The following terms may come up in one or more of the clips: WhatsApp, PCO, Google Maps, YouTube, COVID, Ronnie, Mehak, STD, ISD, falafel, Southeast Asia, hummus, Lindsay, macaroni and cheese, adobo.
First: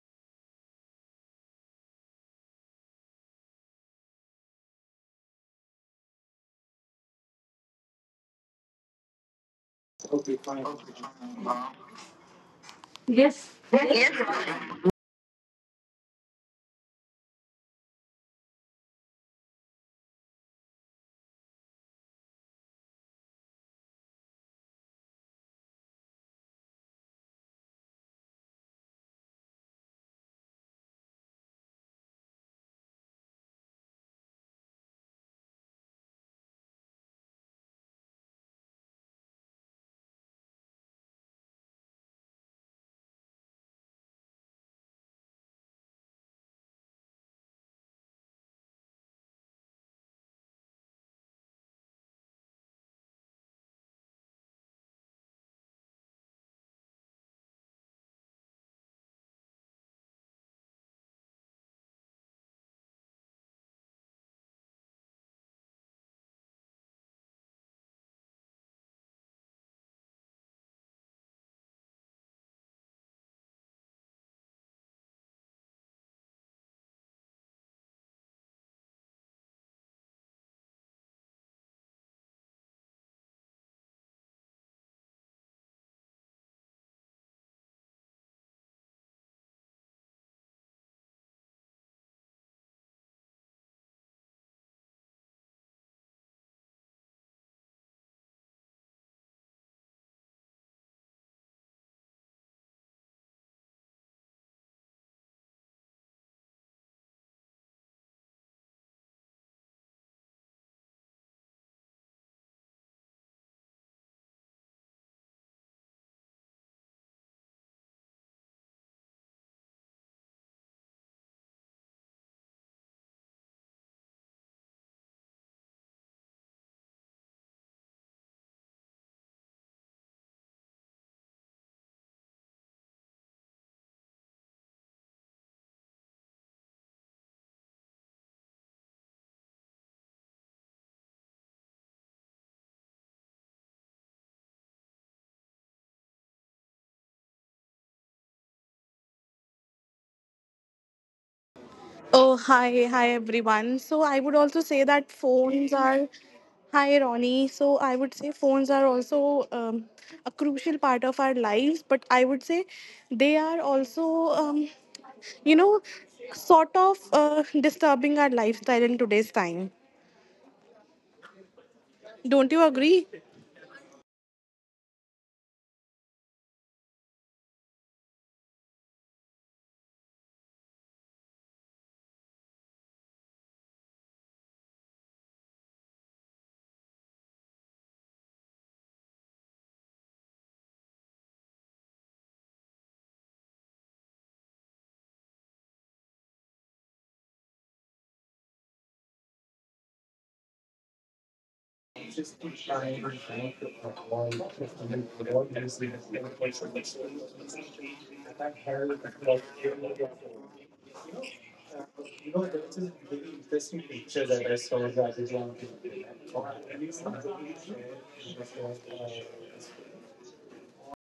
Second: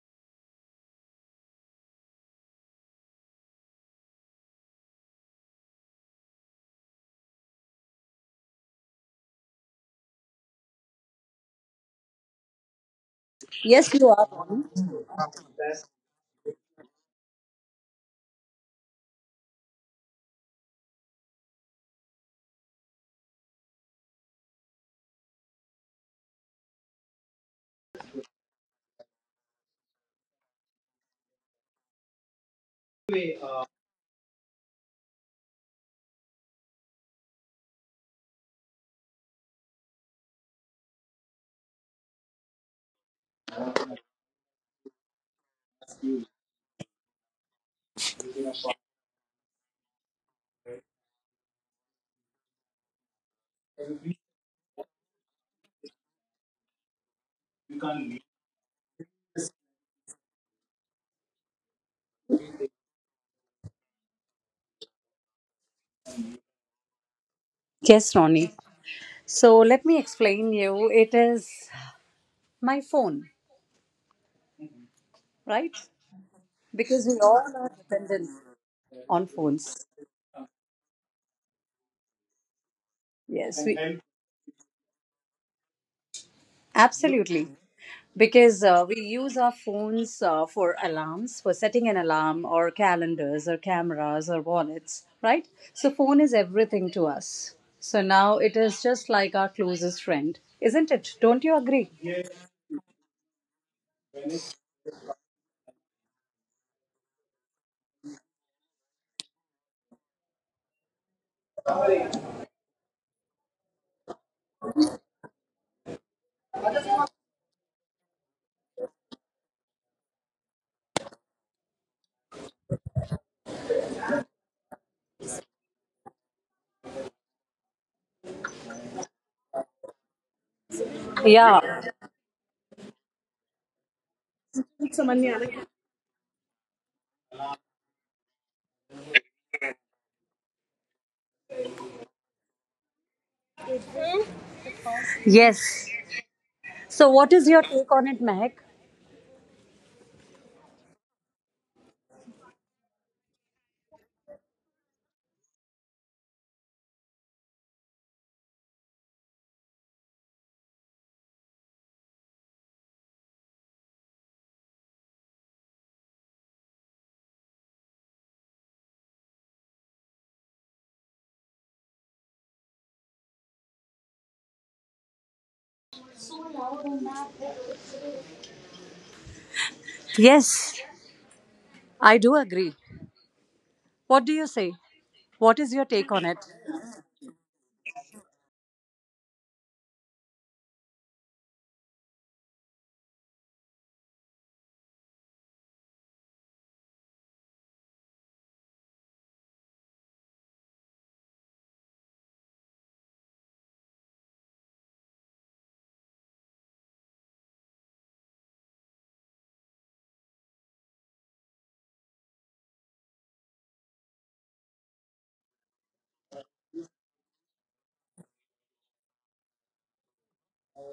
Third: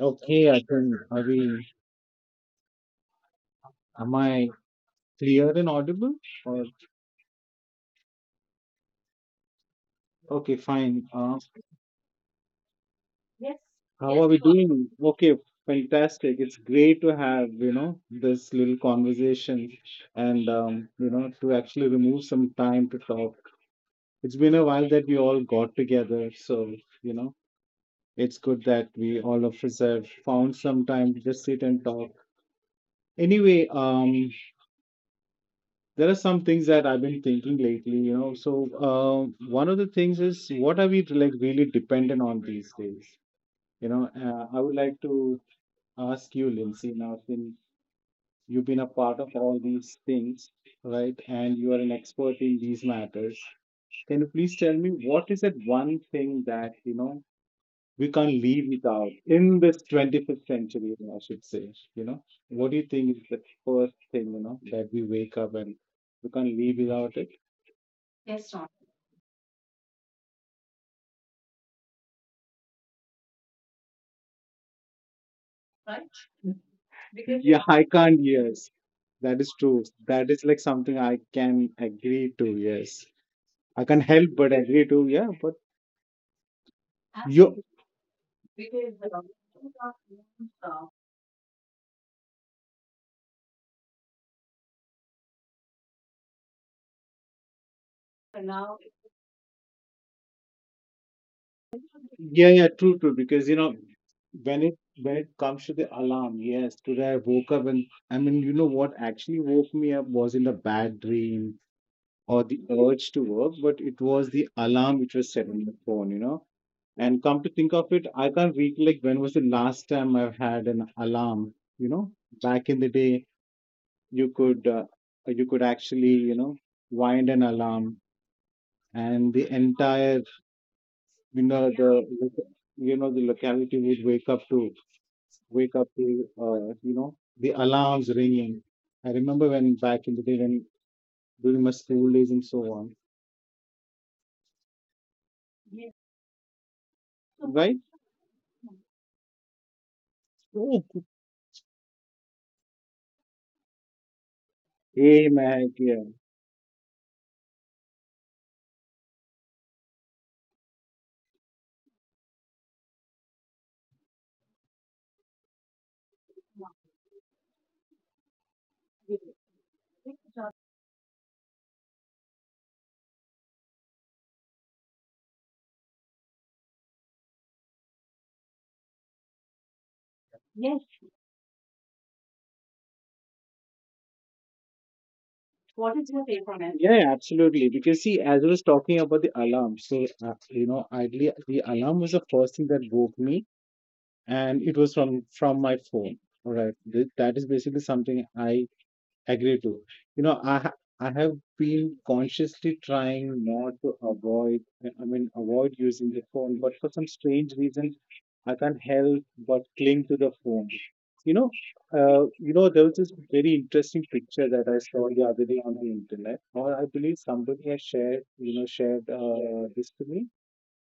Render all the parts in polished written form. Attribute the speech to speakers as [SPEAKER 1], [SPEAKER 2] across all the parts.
[SPEAKER 1] Okay, I can. Are we? Am I clear and audible? Or okay, fine.
[SPEAKER 2] Yes.
[SPEAKER 3] Yes, you
[SPEAKER 1] How Yes, are we
[SPEAKER 3] are.
[SPEAKER 1] doing? Okay, fantastic. It's great to have this little conversation, and to actually remove some time to talk. It's been a while that we all got together, so you know it's good that we all of us have found some time to just sit and talk. Anyway, there are some things that I've been thinking lately. So, one of the things is what are we like really dependent on these days? I would like to ask you, Lindsay, now since you've been a part of all these things, right, and you are an expert in these matters. Can you please tell me what is that one thing that we can't live without in this 21st century, I should say? What do you think is the first thing that we wake up and we can't live without it?
[SPEAKER 3] Yes, Ronnie. So let me explain you. It is my phone, right? Because we all
[SPEAKER 1] Yeah,
[SPEAKER 3] are
[SPEAKER 1] I can't.
[SPEAKER 3] dependent
[SPEAKER 1] Yes,
[SPEAKER 3] on
[SPEAKER 1] that is true.
[SPEAKER 3] phones.
[SPEAKER 1] That is like something I can agree to. Yes,
[SPEAKER 3] Yes,
[SPEAKER 1] I can
[SPEAKER 3] we
[SPEAKER 1] help but agree to. Yeah, but
[SPEAKER 3] absolutely.
[SPEAKER 1] you,
[SPEAKER 3] Because we use our phones for alarms, for setting an alarm, or calendars, or cameras, or wallets, right? So phone is everything to us. So now it is just like our closest friend, isn't it? Don't you agree?
[SPEAKER 1] yeah, yeah, true, true. Because when it when it comes to the alarm, yes, today I woke up, and I mean, what actually woke me up wasn't a bad dream or the urge to work, but it was the alarm which was set on the phone. And come to think of it, I can't recollect when was the last time I've had an alarm. You know, back in the day you could uh, you could actually wind an alarm, and the entire you know
[SPEAKER 3] Yeah.
[SPEAKER 1] the you know the locality would wake up to wake up to uh, you know the alarms ringing. I remember when, back in the day, when, during my school days, and so on.
[SPEAKER 3] Yes. So what is your
[SPEAKER 1] Right.
[SPEAKER 3] take on it, Mehak?
[SPEAKER 1] Hey,
[SPEAKER 2] Oh, hi, hi everyone. So I would also say that phones
[SPEAKER 1] Mac,
[SPEAKER 2] are,
[SPEAKER 1] yeah.
[SPEAKER 2] hi Ronnie. So I would say phones are also a crucial part of our lives, but I would say they are also, you know, sort of disturbing our lifestyle in today's time. Don't you agree?
[SPEAKER 3] Yes, I do agree. What do you say? What is your take on it?
[SPEAKER 1] Yeah, yeah, absolutely. Because see, as I was talking about the alarm, so idly, the alarm was the first thing that woke me, and it was from my phone. All right, that is basically something I agree to. You know, I ha- I have been consciously trying not to avoid. I mean, avoid using the phone, but for some strange reason, I can't help but cling to the phone. You know, there was this very interesting picture that I saw the other day on the internet, or I believe somebody has shared, you know, shared this to me.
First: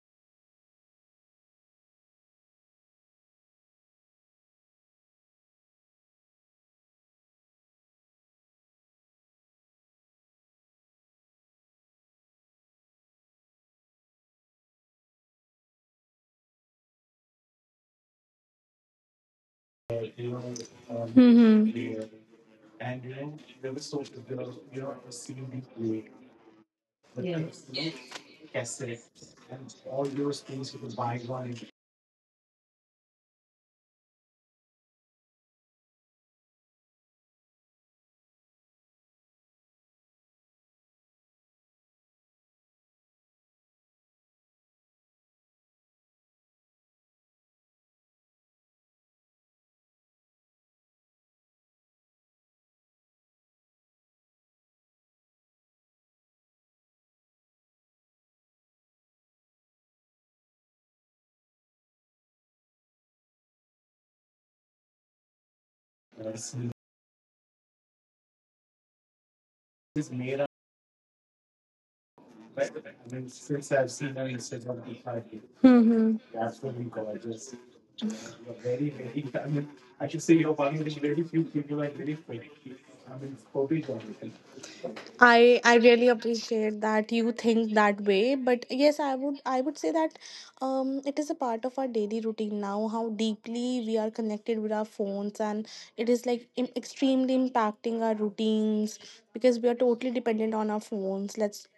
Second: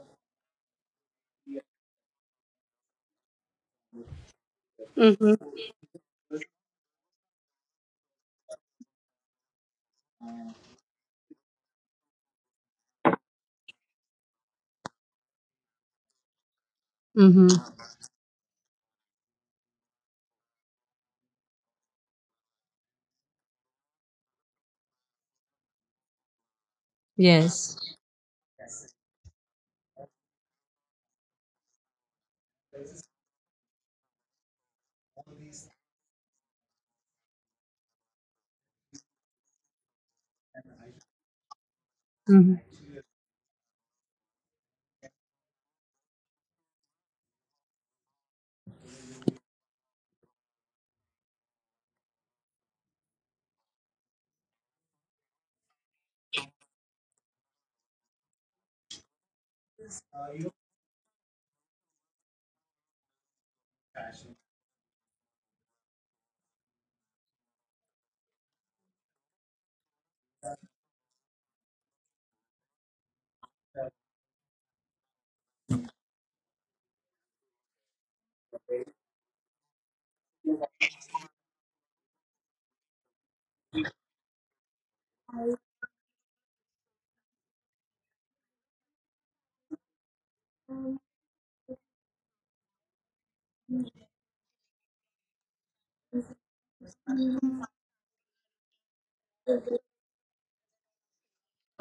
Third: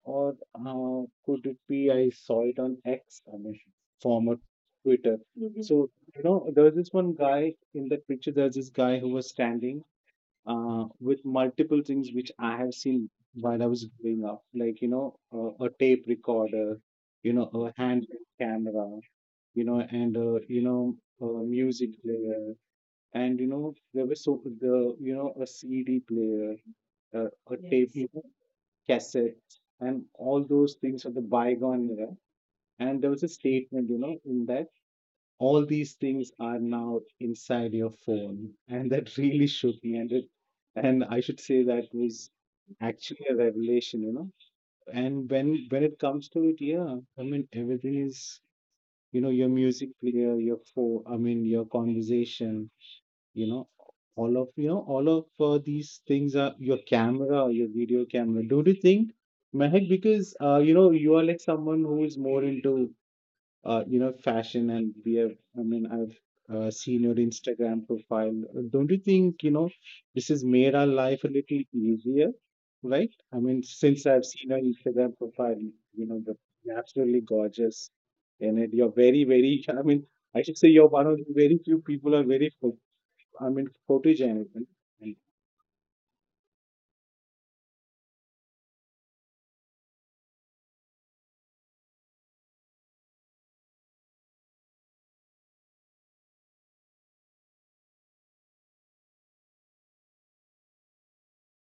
[SPEAKER 1] Or could it be I saw it on X, I mean, former Twitter.
[SPEAKER 3] Mm-hmm.
[SPEAKER 1] So, there was this one guy in that picture. There's this guy who was standing with multiple things which I have seen while I was growing up, like, a tape recorder, a
[SPEAKER 3] Mm-hmm.
[SPEAKER 1] handheld camera, and a
[SPEAKER 2] Mm-hmm.
[SPEAKER 1] music player. And, there was so a CD player, a
[SPEAKER 3] Yes.
[SPEAKER 1] tape cassettes, and all those things of the bygone era. And there was a statement, in that all these things are now inside your phone, and that really shook me. And it, and I should say, that was
[SPEAKER 3] Mm-hmm.
[SPEAKER 1] actually a revelation. And when it comes to it, yeah, I mean everything is, your music player, your phone, I mean your conversation, you know all of these things, are your camera, your video camera. Don't you think, Mehak? Because you are like someone who is more into fashion, and we have, I mean I've seen your Instagram profile. Don't you think, this has made our life a little easier, right? I mean, since I've seen your Instagram profile, you
[SPEAKER 2] Mm-hmm.
[SPEAKER 1] know the you're absolutely gorgeous in it. You're very, very I mean, I should say you're one of the very few people who are very, I mean, photogenic.
[SPEAKER 2] I really appreciate that you think that way, but yes, I would say that it is a part of our daily routine now, how deeply we are connected with our phones, and it is like extremely impacting our routines because we are totally dependent on our phones. Let's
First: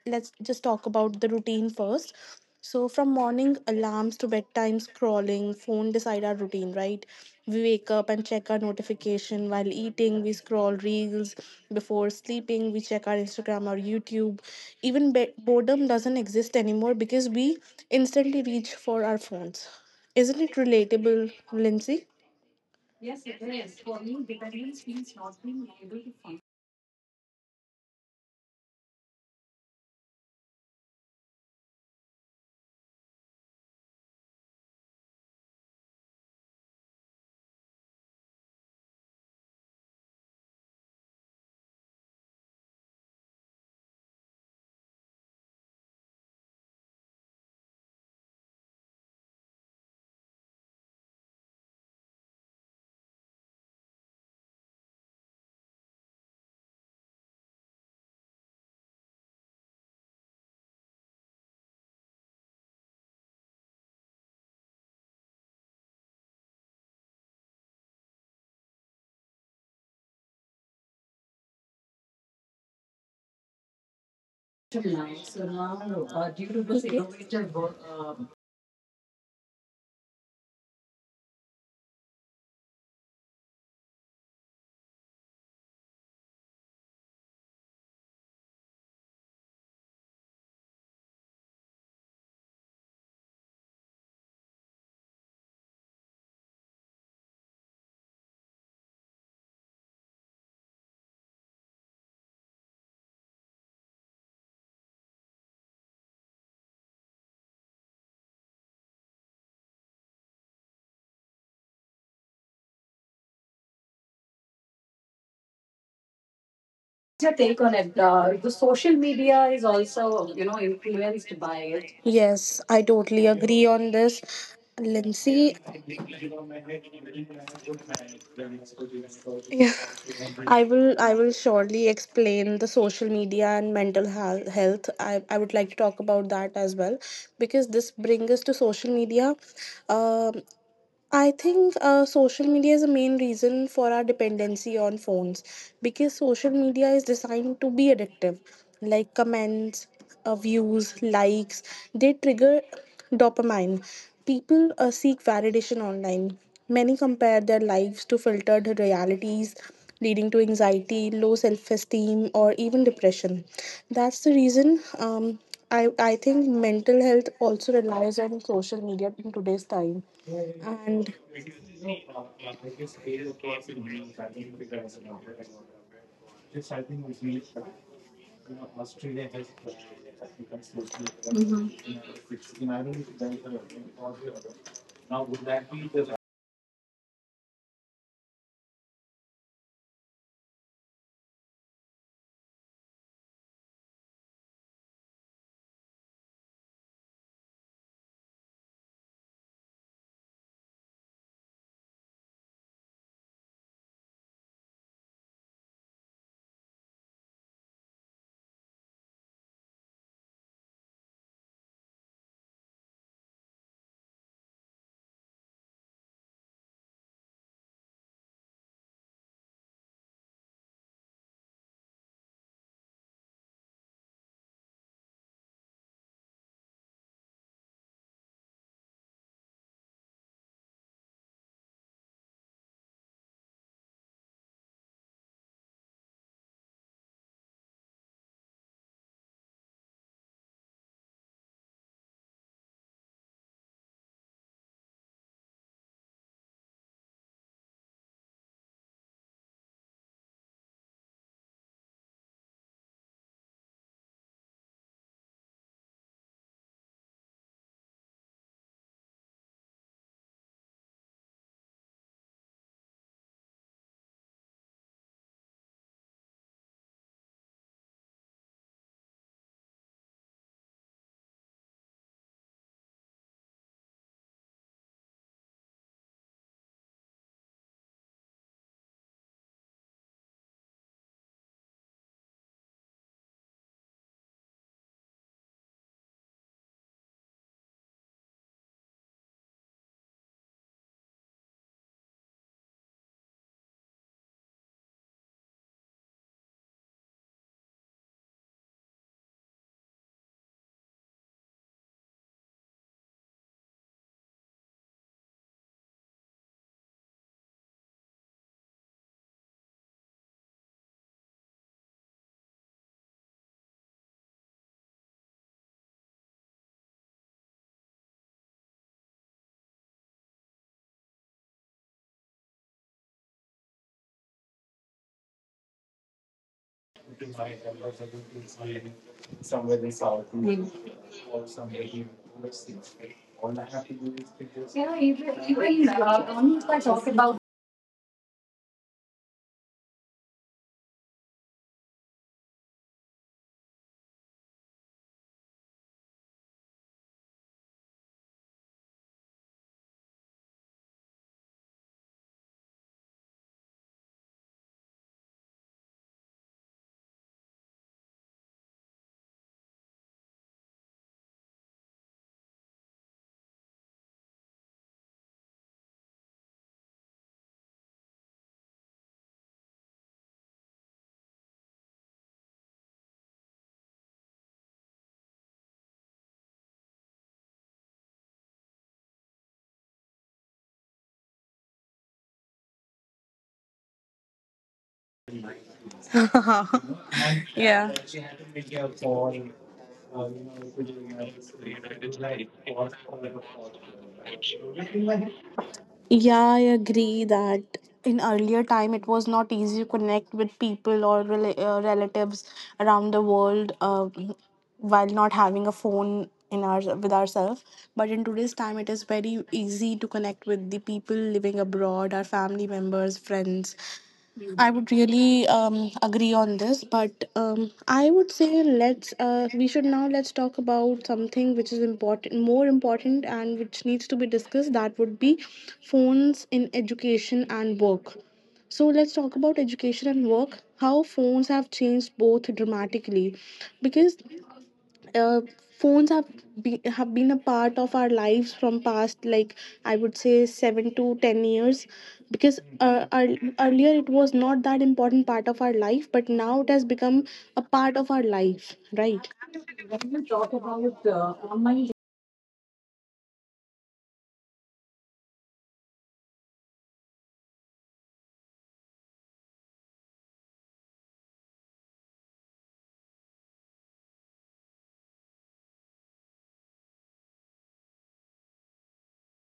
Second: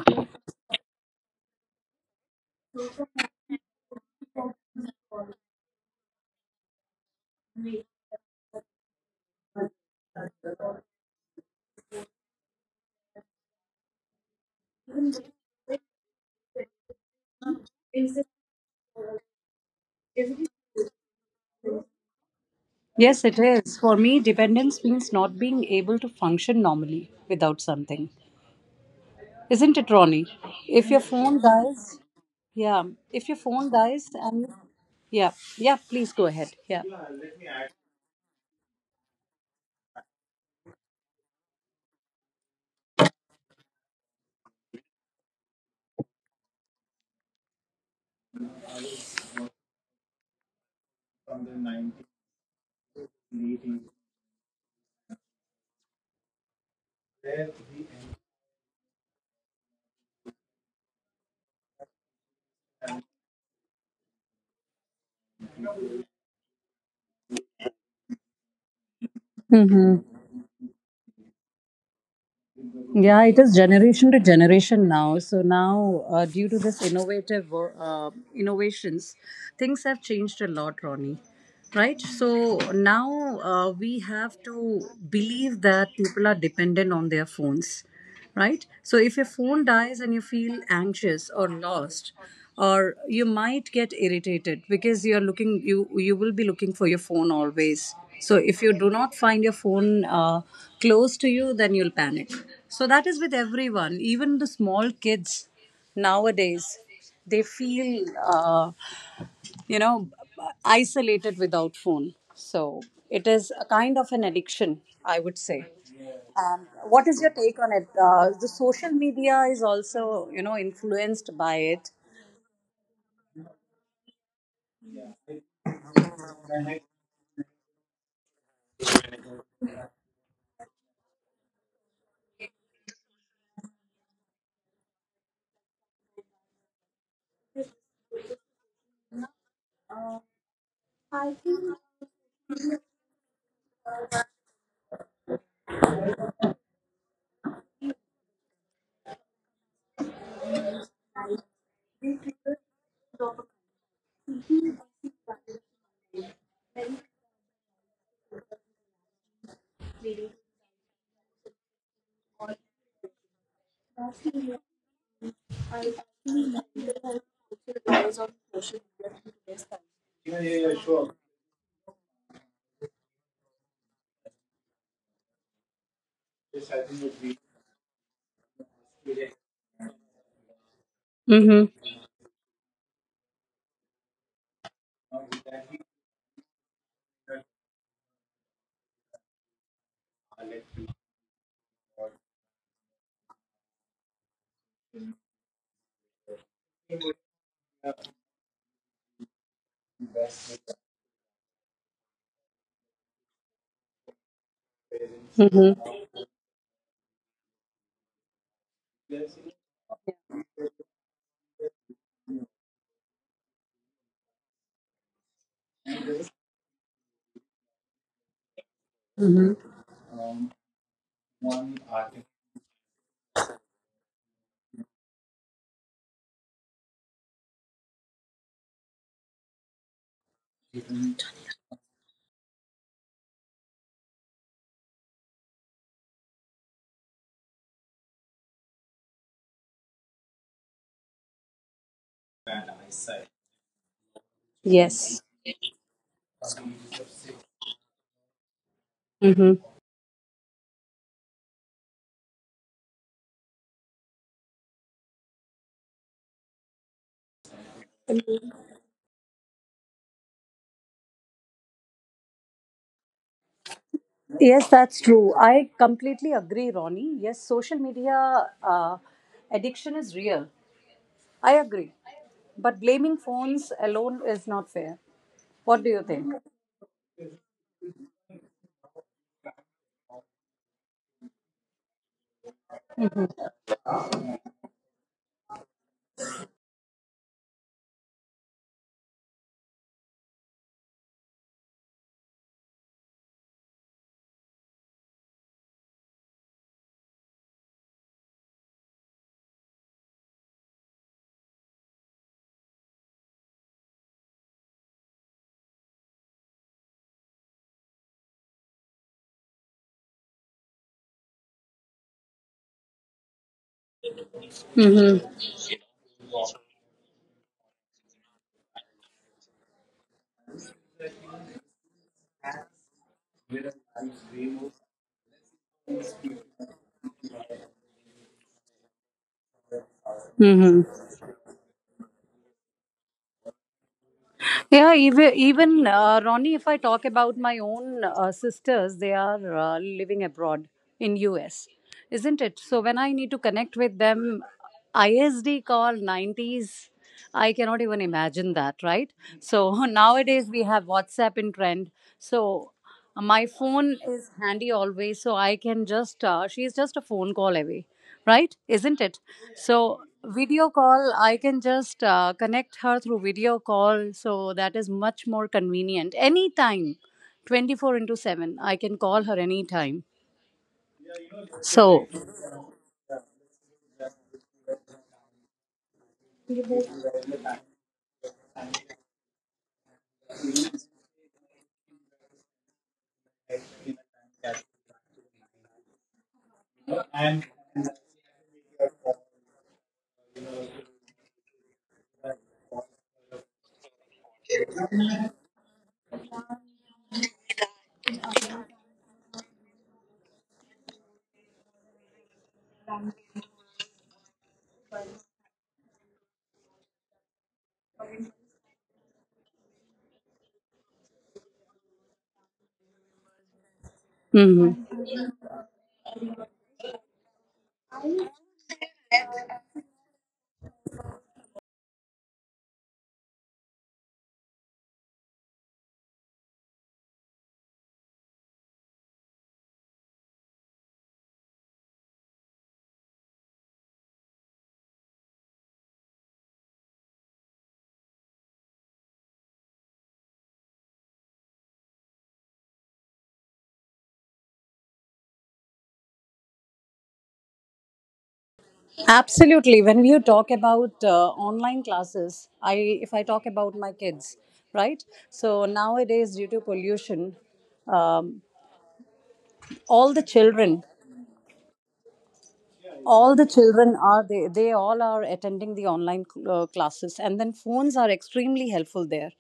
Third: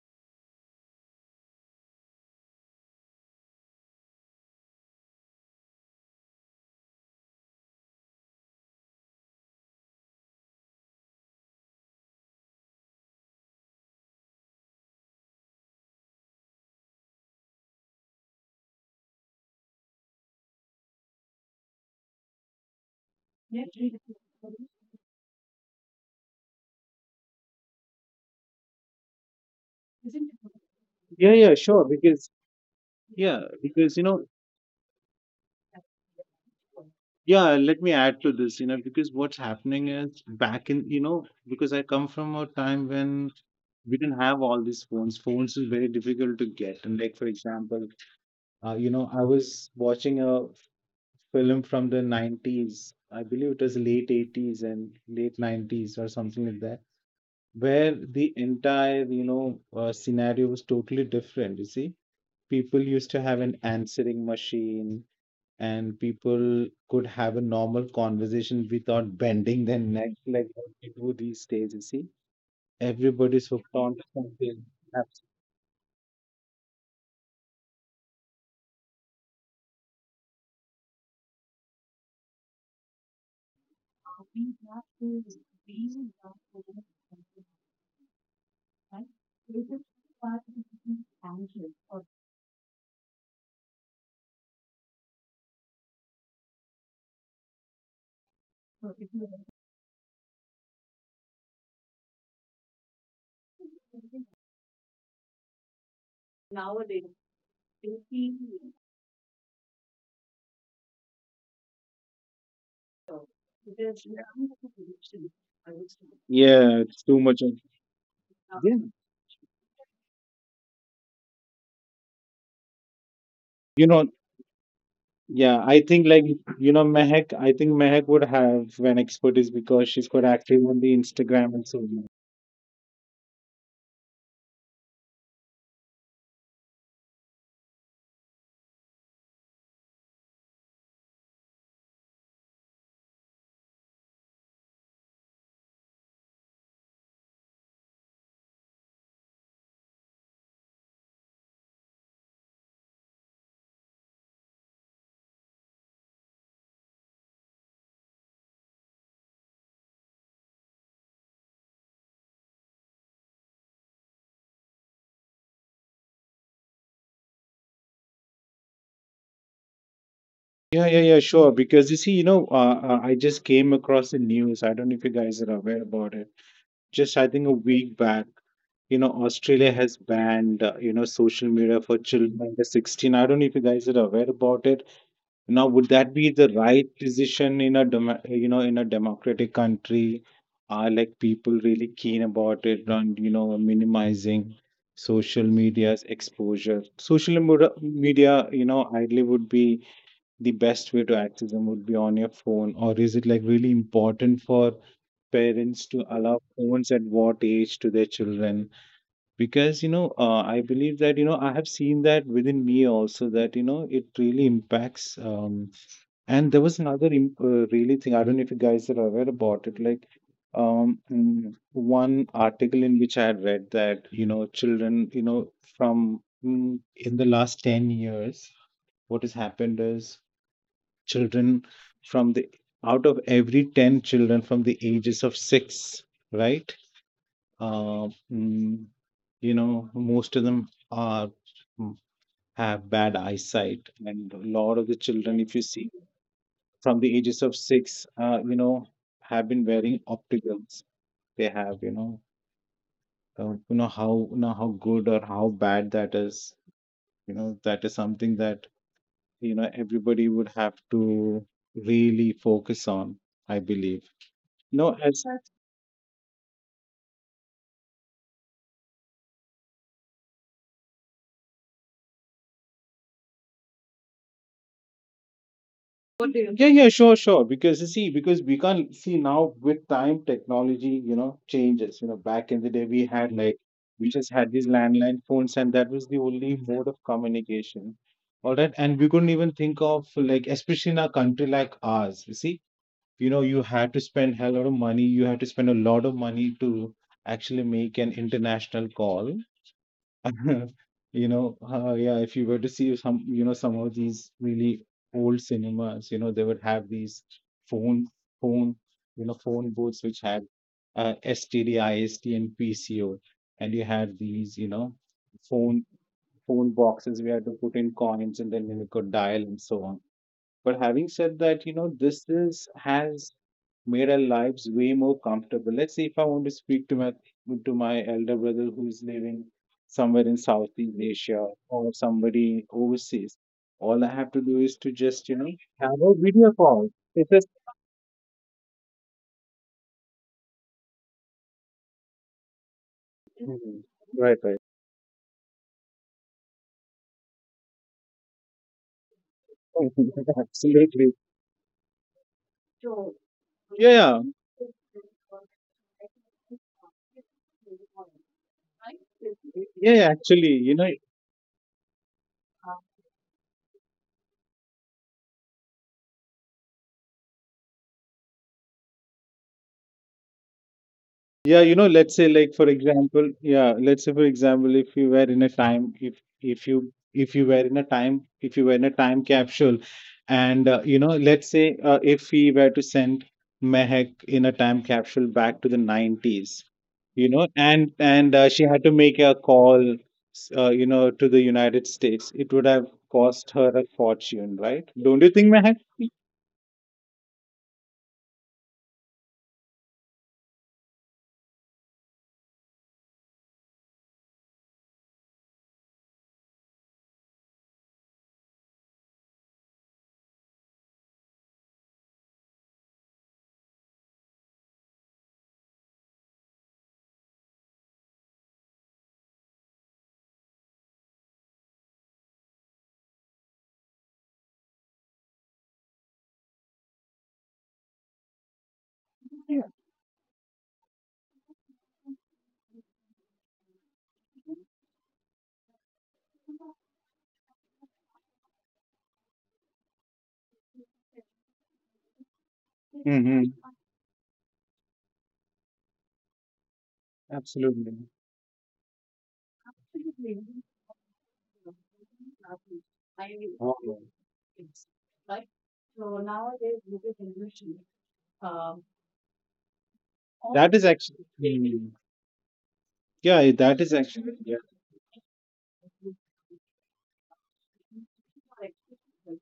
[SPEAKER 2] just talk about the routine first. So, from morning alarms to bedtime scrolling, phone decide our routine, right? We wake up and check our notification while eating, we scroll reels before sleeping, we check our Instagram or YouTube. Even boredom doesn't exist anymore because we instantly reach for our phones. Isn't it relatable, Lindsay?
[SPEAKER 3] Yes, it is. For me, dependence means not being able to function normally without something. Isn't it, Ronnie? If your
[SPEAKER 1] Yeah,
[SPEAKER 3] phone
[SPEAKER 1] yeah, sure.
[SPEAKER 3] dies,
[SPEAKER 1] Because
[SPEAKER 3] yeah. If your
[SPEAKER 1] yeah,
[SPEAKER 3] phone
[SPEAKER 1] because
[SPEAKER 3] dies and yeah, yeah, please go ahead. Yeah.
[SPEAKER 1] yeah. Let me add to this. Because what's happening is, back in, because I come from a time when we didn't have all these phones. Phones is very difficult to get. And like, for example, I was watching a film from the nineties. I believe it was late eighties and late nineties or something like that, where the entire scenario was totally different. You see, people used to have an answering machine, and people could have a normal conversation without bending their neck like what we do these days. You see,
[SPEAKER 3] Yeah, it is
[SPEAKER 1] everybody's hooked on
[SPEAKER 3] generation
[SPEAKER 1] to
[SPEAKER 3] to
[SPEAKER 1] something.
[SPEAKER 3] generation now.
[SPEAKER 1] Abs-
[SPEAKER 3] So now, due to this
[SPEAKER 2] Okay.
[SPEAKER 3] innovations, things have changed a lot, Ronnie. Right? So now we have to believe that people are dependent on their phones, right? So if your phone dies and you feel anxious or lost, or you might get irritated because you will be looking for your phone always. So if you do not find your phone close to you, then you'll panic. So that is with everyone, even the small kids nowadays. They feel you know, isolated without phone. So it is a kind of an addiction, I would say. Um,
[SPEAKER 1] Yeah, it's
[SPEAKER 3] what
[SPEAKER 1] too
[SPEAKER 3] is your
[SPEAKER 2] Your
[SPEAKER 1] much. Of,
[SPEAKER 2] take
[SPEAKER 3] take on
[SPEAKER 2] on
[SPEAKER 3] it?
[SPEAKER 2] it?
[SPEAKER 3] Uh,
[SPEAKER 2] The
[SPEAKER 3] the
[SPEAKER 1] yeah,
[SPEAKER 2] social
[SPEAKER 3] social
[SPEAKER 2] media
[SPEAKER 3] media
[SPEAKER 2] is
[SPEAKER 3] is
[SPEAKER 2] also,
[SPEAKER 3] also, you know, influenced
[SPEAKER 2] influenced by
[SPEAKER 3] by
[SPEAKER 2] it.
[SPEAKER 3] it.
[SPEAKER 2] Yes, I totally agree
[SPEAKER 1] you
[SPEAKER 2] on
[SPEAKER 1] know,
[SPEAKER 2] this, Lindsay.
[SPEAKER 1] yeah, I think, like, Mehak, I think Mehak would have an expertise
[SPEAKER 2] Yeah.
[SPEAKER 1] because she's quite active
[SPEAKER 2] I
[SPEAKER 1] on the
[SPEAKER 2] will I will
[SPEAKER 1] Instagram and so
[SPEAKER 2] surely
[SPEAKER 1] on.
[SPEAKER 2] explain the social media and mental health. I would like to talk about that as well because this brings us to social media. Um, I think social media is a main reason for our dependency on phones because social media is designed to be addictive, like comments, views, likes. They trigger dopamine. People seek validation online. Many compare their lives to filtered realities, leading to anxiety, low self-esteem, or even depression. That's the reason. um, I think mental health also relies on social media in today's time.
[SPEAKER 1] Yeah, yeah, yeah, sure. Because you see, I just came across the news. I don't know if you guys are aware about it. Just, I think a week back, Australia has banned, social
[SPEAKER 3] Mm-hmm.
[SPEAKER 1] media for children under 16. I don't know if you guys are aware about it. Now, would that be the right decision in a, democratic country? Are, like, people really keen about it on, minimizing social media's exposure? Social media, ideally, would be, the best way to access them would be on your phone. Or is it, like, really important for parents to
[SPEAKER 3] Mm-hmm.
[SPEAKER 1] allow phones at what age to their children? Because I believe that I have seen that within me also, that it really impacts. And there was another really thing, I don't know if you guys are aware about it,
[SPEAKER 3] Mm-hmm.
[SPEAKER 1] like one article in which I had read that children, from, in the last 10 years, what has happened is children, from the, out of every 10 children from the ages of 6, right, uh, mm, most of them are, mm, have bad eyesight, and a lot of the
[SPEAKER 3] Yes.
[SPEAKER 1] children, if you see, from the ages of 6, have
[SPEAKER 3] Mm-hmm.
[SPEAKER 1] been wearing opticals. They have, how good or how bad that is. That is something that everybody would have to really focus on, I believe.
[SPEAKER 3] Yes,
[SPEAKER 1] No,
[SPEAKER 3] that's
[SPEAKER 1] as
[SPEAKER 3] true. I completely agree, Ronnie. Yes, social media addiction is real. I agree. But blaming phones alone is not fair. What do you think?
[SPEAKER 1] Yeah, yeah, sure, sure. Because you see, because we can't see, now, with time, technology, changes. Back in the day, we had, we just had these landline phones, and that was the only mode of communication. All right. And we couldn't even think of, like, especially in a country like ours, you see, you had to spend a lot of money. You had to spend a lot of money to actually make an international call. Yeah, if you were to see some, some of these really old cinemas, they would have these phone, phone, phone booths which had STD, ISD, and PCO, and you had these, phone phone boxes. We had to put in coins, and then you could dial and so on. But having said that, this is has made our lives way more comfortable. Let's say if I want to speak to my elder brother who is living somewhere in
[SPEAKER 3] Mm-hmm.
[SPEAKER 1] Southeast Asia or somebody overseas, all I have to do
[SPEAKER 3] Yeah,
[SPEAKER 1] is to
[SPEAKER 3] even
[SPEAKER 1] just
[SPEAKER 3] even uh,
[SPEAKER 1] have a
[SPEAKER 3] Ronnie, if I
[SPEAKER 1] video
[SPEAKER 3] talk
[SPEAKER 1] call.
[SPEAKER 2] And
[SPEAKER 3] about
[SPEAKER 1] It's
[SPEAKER 3] my
[SPEAKER 1] just
[SPEAKER 3] own sisters, they are living abroad in US, isn't it? So when I need to connect with
[SPEAKER 1] Mhm.
[SPEAKER 3] them,
[SPEAKER 1] Right, right.
[SPEAKER 3] ISD call 90s, I cannot even imagine that, right? So nowadays we have WhatsApp
[SPEAKER 1] Absolutely.
[SPEAKER 3] in trend, so. My phone is
[SPEAKER 1] Yeah,
[SPEAKER 3] handy always, so I can just, she's just a phone call away, right, isn't it?
[SPEAKER 1] yeah,
[SPEAKER 3] So
[SPEAKER 1] yeah. Yeah, actually,
[SPEAKER 3] video call, I can just connect her through video call, so that is much more convenient anytime. 24 into 7 I can call her anytime,
[SPEAKER 1] yeah,
[SPEAKER 3] so
[SPEAKER 1] let's say, like, for example, yeah, let's say, for example, if you were in a time, if you were in a time, if you were in a time capsule, and let's say, if we were to send Mehak in a time capsule back to the 90s, and
[SPEAKER 2] yeah.
[SPEAKER 1] and uh, she
[SPEAKER 2] Yeah,
[SPEAKER 1] had to
[SPEAKER 2] I
[SPEAKER 1] make a call, to the United States, it would have cost her a fortune, right? Don't you think, Mehak?
[SPEAKER 2] agree that in earlier time it was not easy to connect with people or relatives around the world while not having a phone in our with ourselves. But in today's time, it is very easy to connect with the people living abroad, our family members, friends. I would
[SPEAKER 3] mhm.
[SPEAKER 2] really agree on this, but I would say let's we should now let's talk about something which is important, more important, and which needs to be discussed. That would be phones in education and work. So let's talk about education and work, how phones have changed both dramatically, because uh, phones have have been a part of our lives from past, like I would say 7 to 10 years, because
[SPEAKER 1] Mm-hmm.
[SPEAKER 2] earlier it was not that important part of our life, but now it has become a part
[SPEAKER 1] Absolutely.
[SPEAKER 2] of our life, right?
[SPEAKER 3] Absolutely. When you talk about
[SPEAKER 2] Yeah,
[SPEAKER 3] online classes, I if I talk
[SPEAKER 1] Wow.
[SPEAKER 3] about my kids, right? So nowadays, due to pollution, um, all the
[SPEAKER 1] That is
[SPEAKER 3] children
[SPEAKER 1] actually.
[SPEAKER 3] all the
[SPEAKER 1] Yeah, that is
[SPEAKER 3] children are,
[SPEAKER 1] actually, yeah.
[SPEAKER 3] they all are attending the online classes, and then phones are extremely helpful there.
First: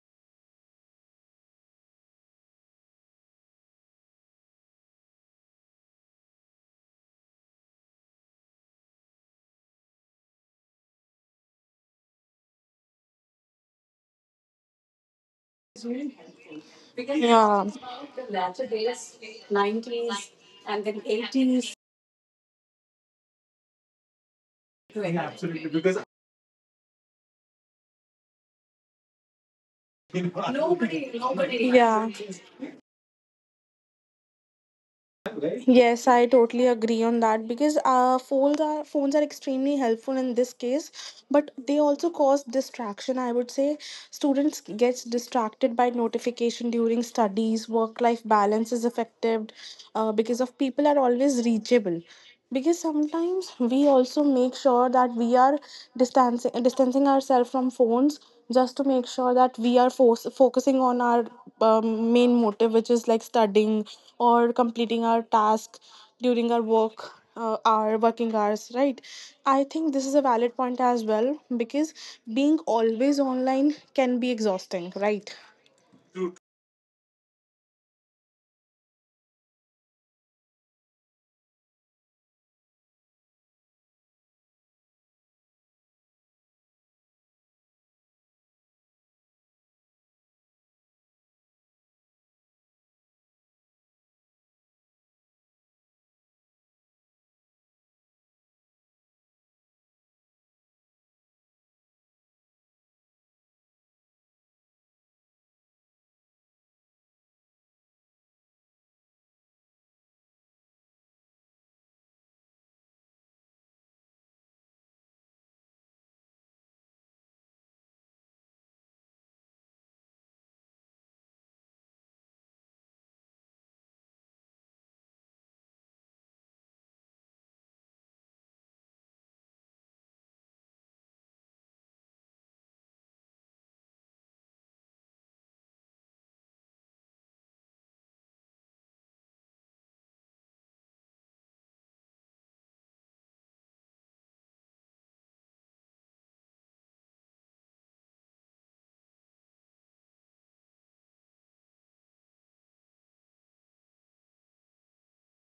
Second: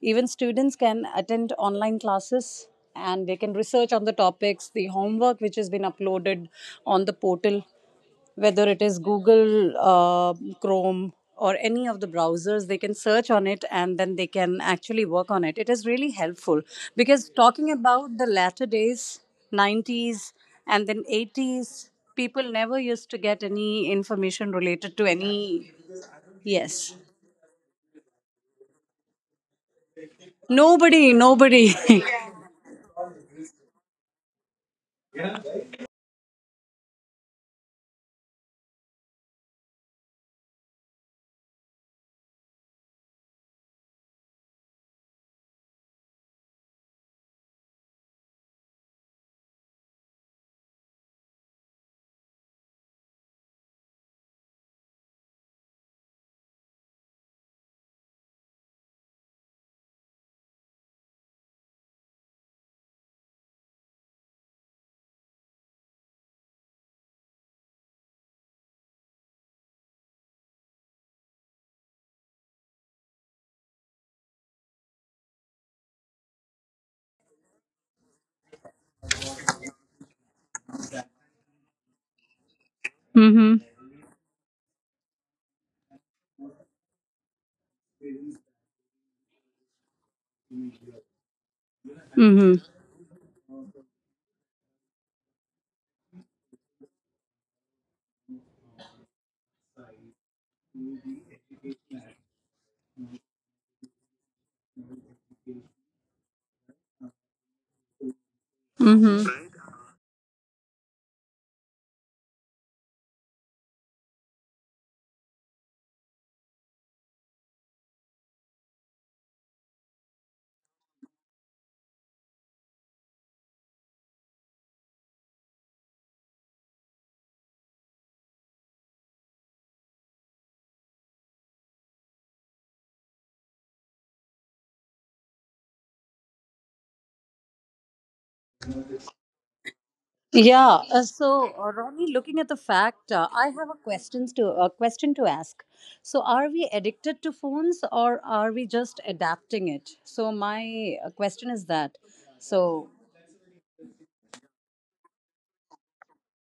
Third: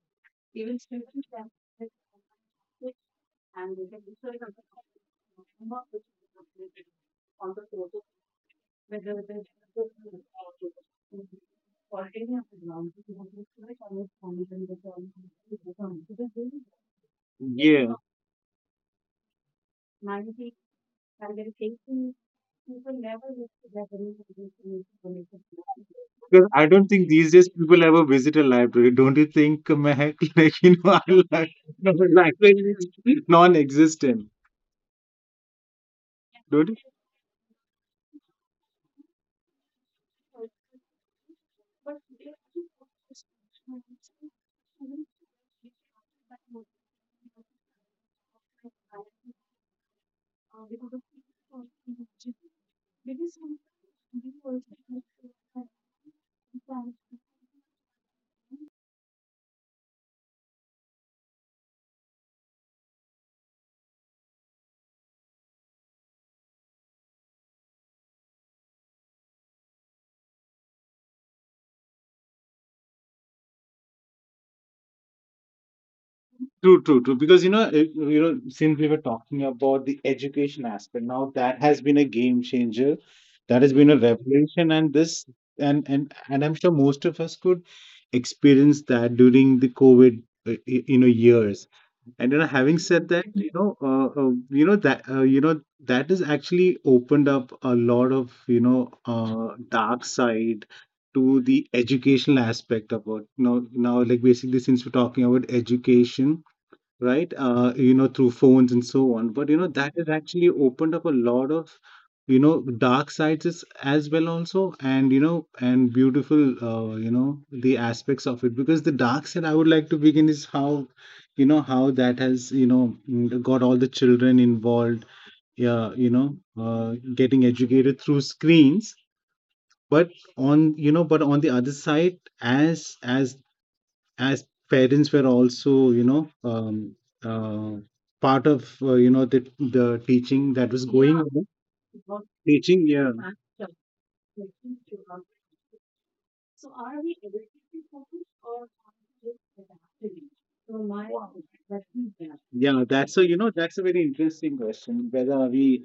[SPEAKER 3] Even students can attend online classes, and they can research on the topics, the homework which has been uploaded on the portal, whether it is Google Chrome or any of the browsers. They can search on it and then they can actually work on it. It is really helpful because talking
[SPEAKER 1] Yeah,
[SPEAKER 3] about the latter days, 90s and then 80s, people never used to get any information related to any.
[SPEAKER 1] because I don't
[SPEAKER 3] Yes,
[SPEAKER 1] think these days people ever visit a library. Don't you think, Mehak? Like, our
[SPEAKER 3] nobody,
[SPEAKER 1] li-
[SPEAKER 3] nobody.
[SPEAKER 1] no,
[SPEAKER 2] yeah.
[SPEAKER 1] library is non-existent.
[SPEAKER 2] Yes, I
[SPEAKER 1] Don't
[SPEAKER 2] totally
[SPEAKER 1] you?
[SPEAKER 2] agree on that because phones are extremely helpful in this case, but they also cause distraction, I would say. Students gets distracted by notification during studies. Work life balance is affected because of people are always reachable. Because sometimes we also make sure that we are distancing ourselves from phones, just to make sure that we are force focusing on our main motive, which is like studying or completing our task during our work, our working hours, right? I think this is a valid point as well, because being always online can be exhausting, right?
[SPEAKER 1] True, true, true. Because since we were talking about the education aspect, now, that has been a game changer.
[SPEAKER 3] Mm-hmm.
[SPEAKER 1] That has been a revolution, and this, and I'm sure most of us could experience that during the COVID, years. And you know,
[SPEAKER 3] Mm-hmm.
[SPEAKER 1] having said that, you know that has actually opened up a lot of dark side to the educational aspect of it. Now, now, like basically, since we're talking about education, right? You know, through phones
[SPEAKER 3] Mm-hmm.
[SPEAKER 1] and so on. But you know, that has actually opened up a lot of dark sides as well also, and you know, and beautiful you know the aspects of it. Because the dark side I would like to begin is how you know how that has got all the children involved. Yeah, you know, getting educated through screens. But on the other side, as parents were also uh, part of you know the
[SPEAKER 3] Yeah, uh,
[SPEAKER 1] teaching that was
[SPEAKER 3] so uh,
[SPEAKER 1] going, yeah, on.
[SPEAKER 3] Ronnie, looking at the fact,
[SPEAKER 1] Teaching,
[SPEAKER 3] I have
[SPEAKER 1] yeah.
[SPEAKER 3] a question to ask. So are we addicted to phones or are we just adapting it? So my question is that so.
[SPEAKER 1] Yeah, that's a you know that's a very interesting question, whether are we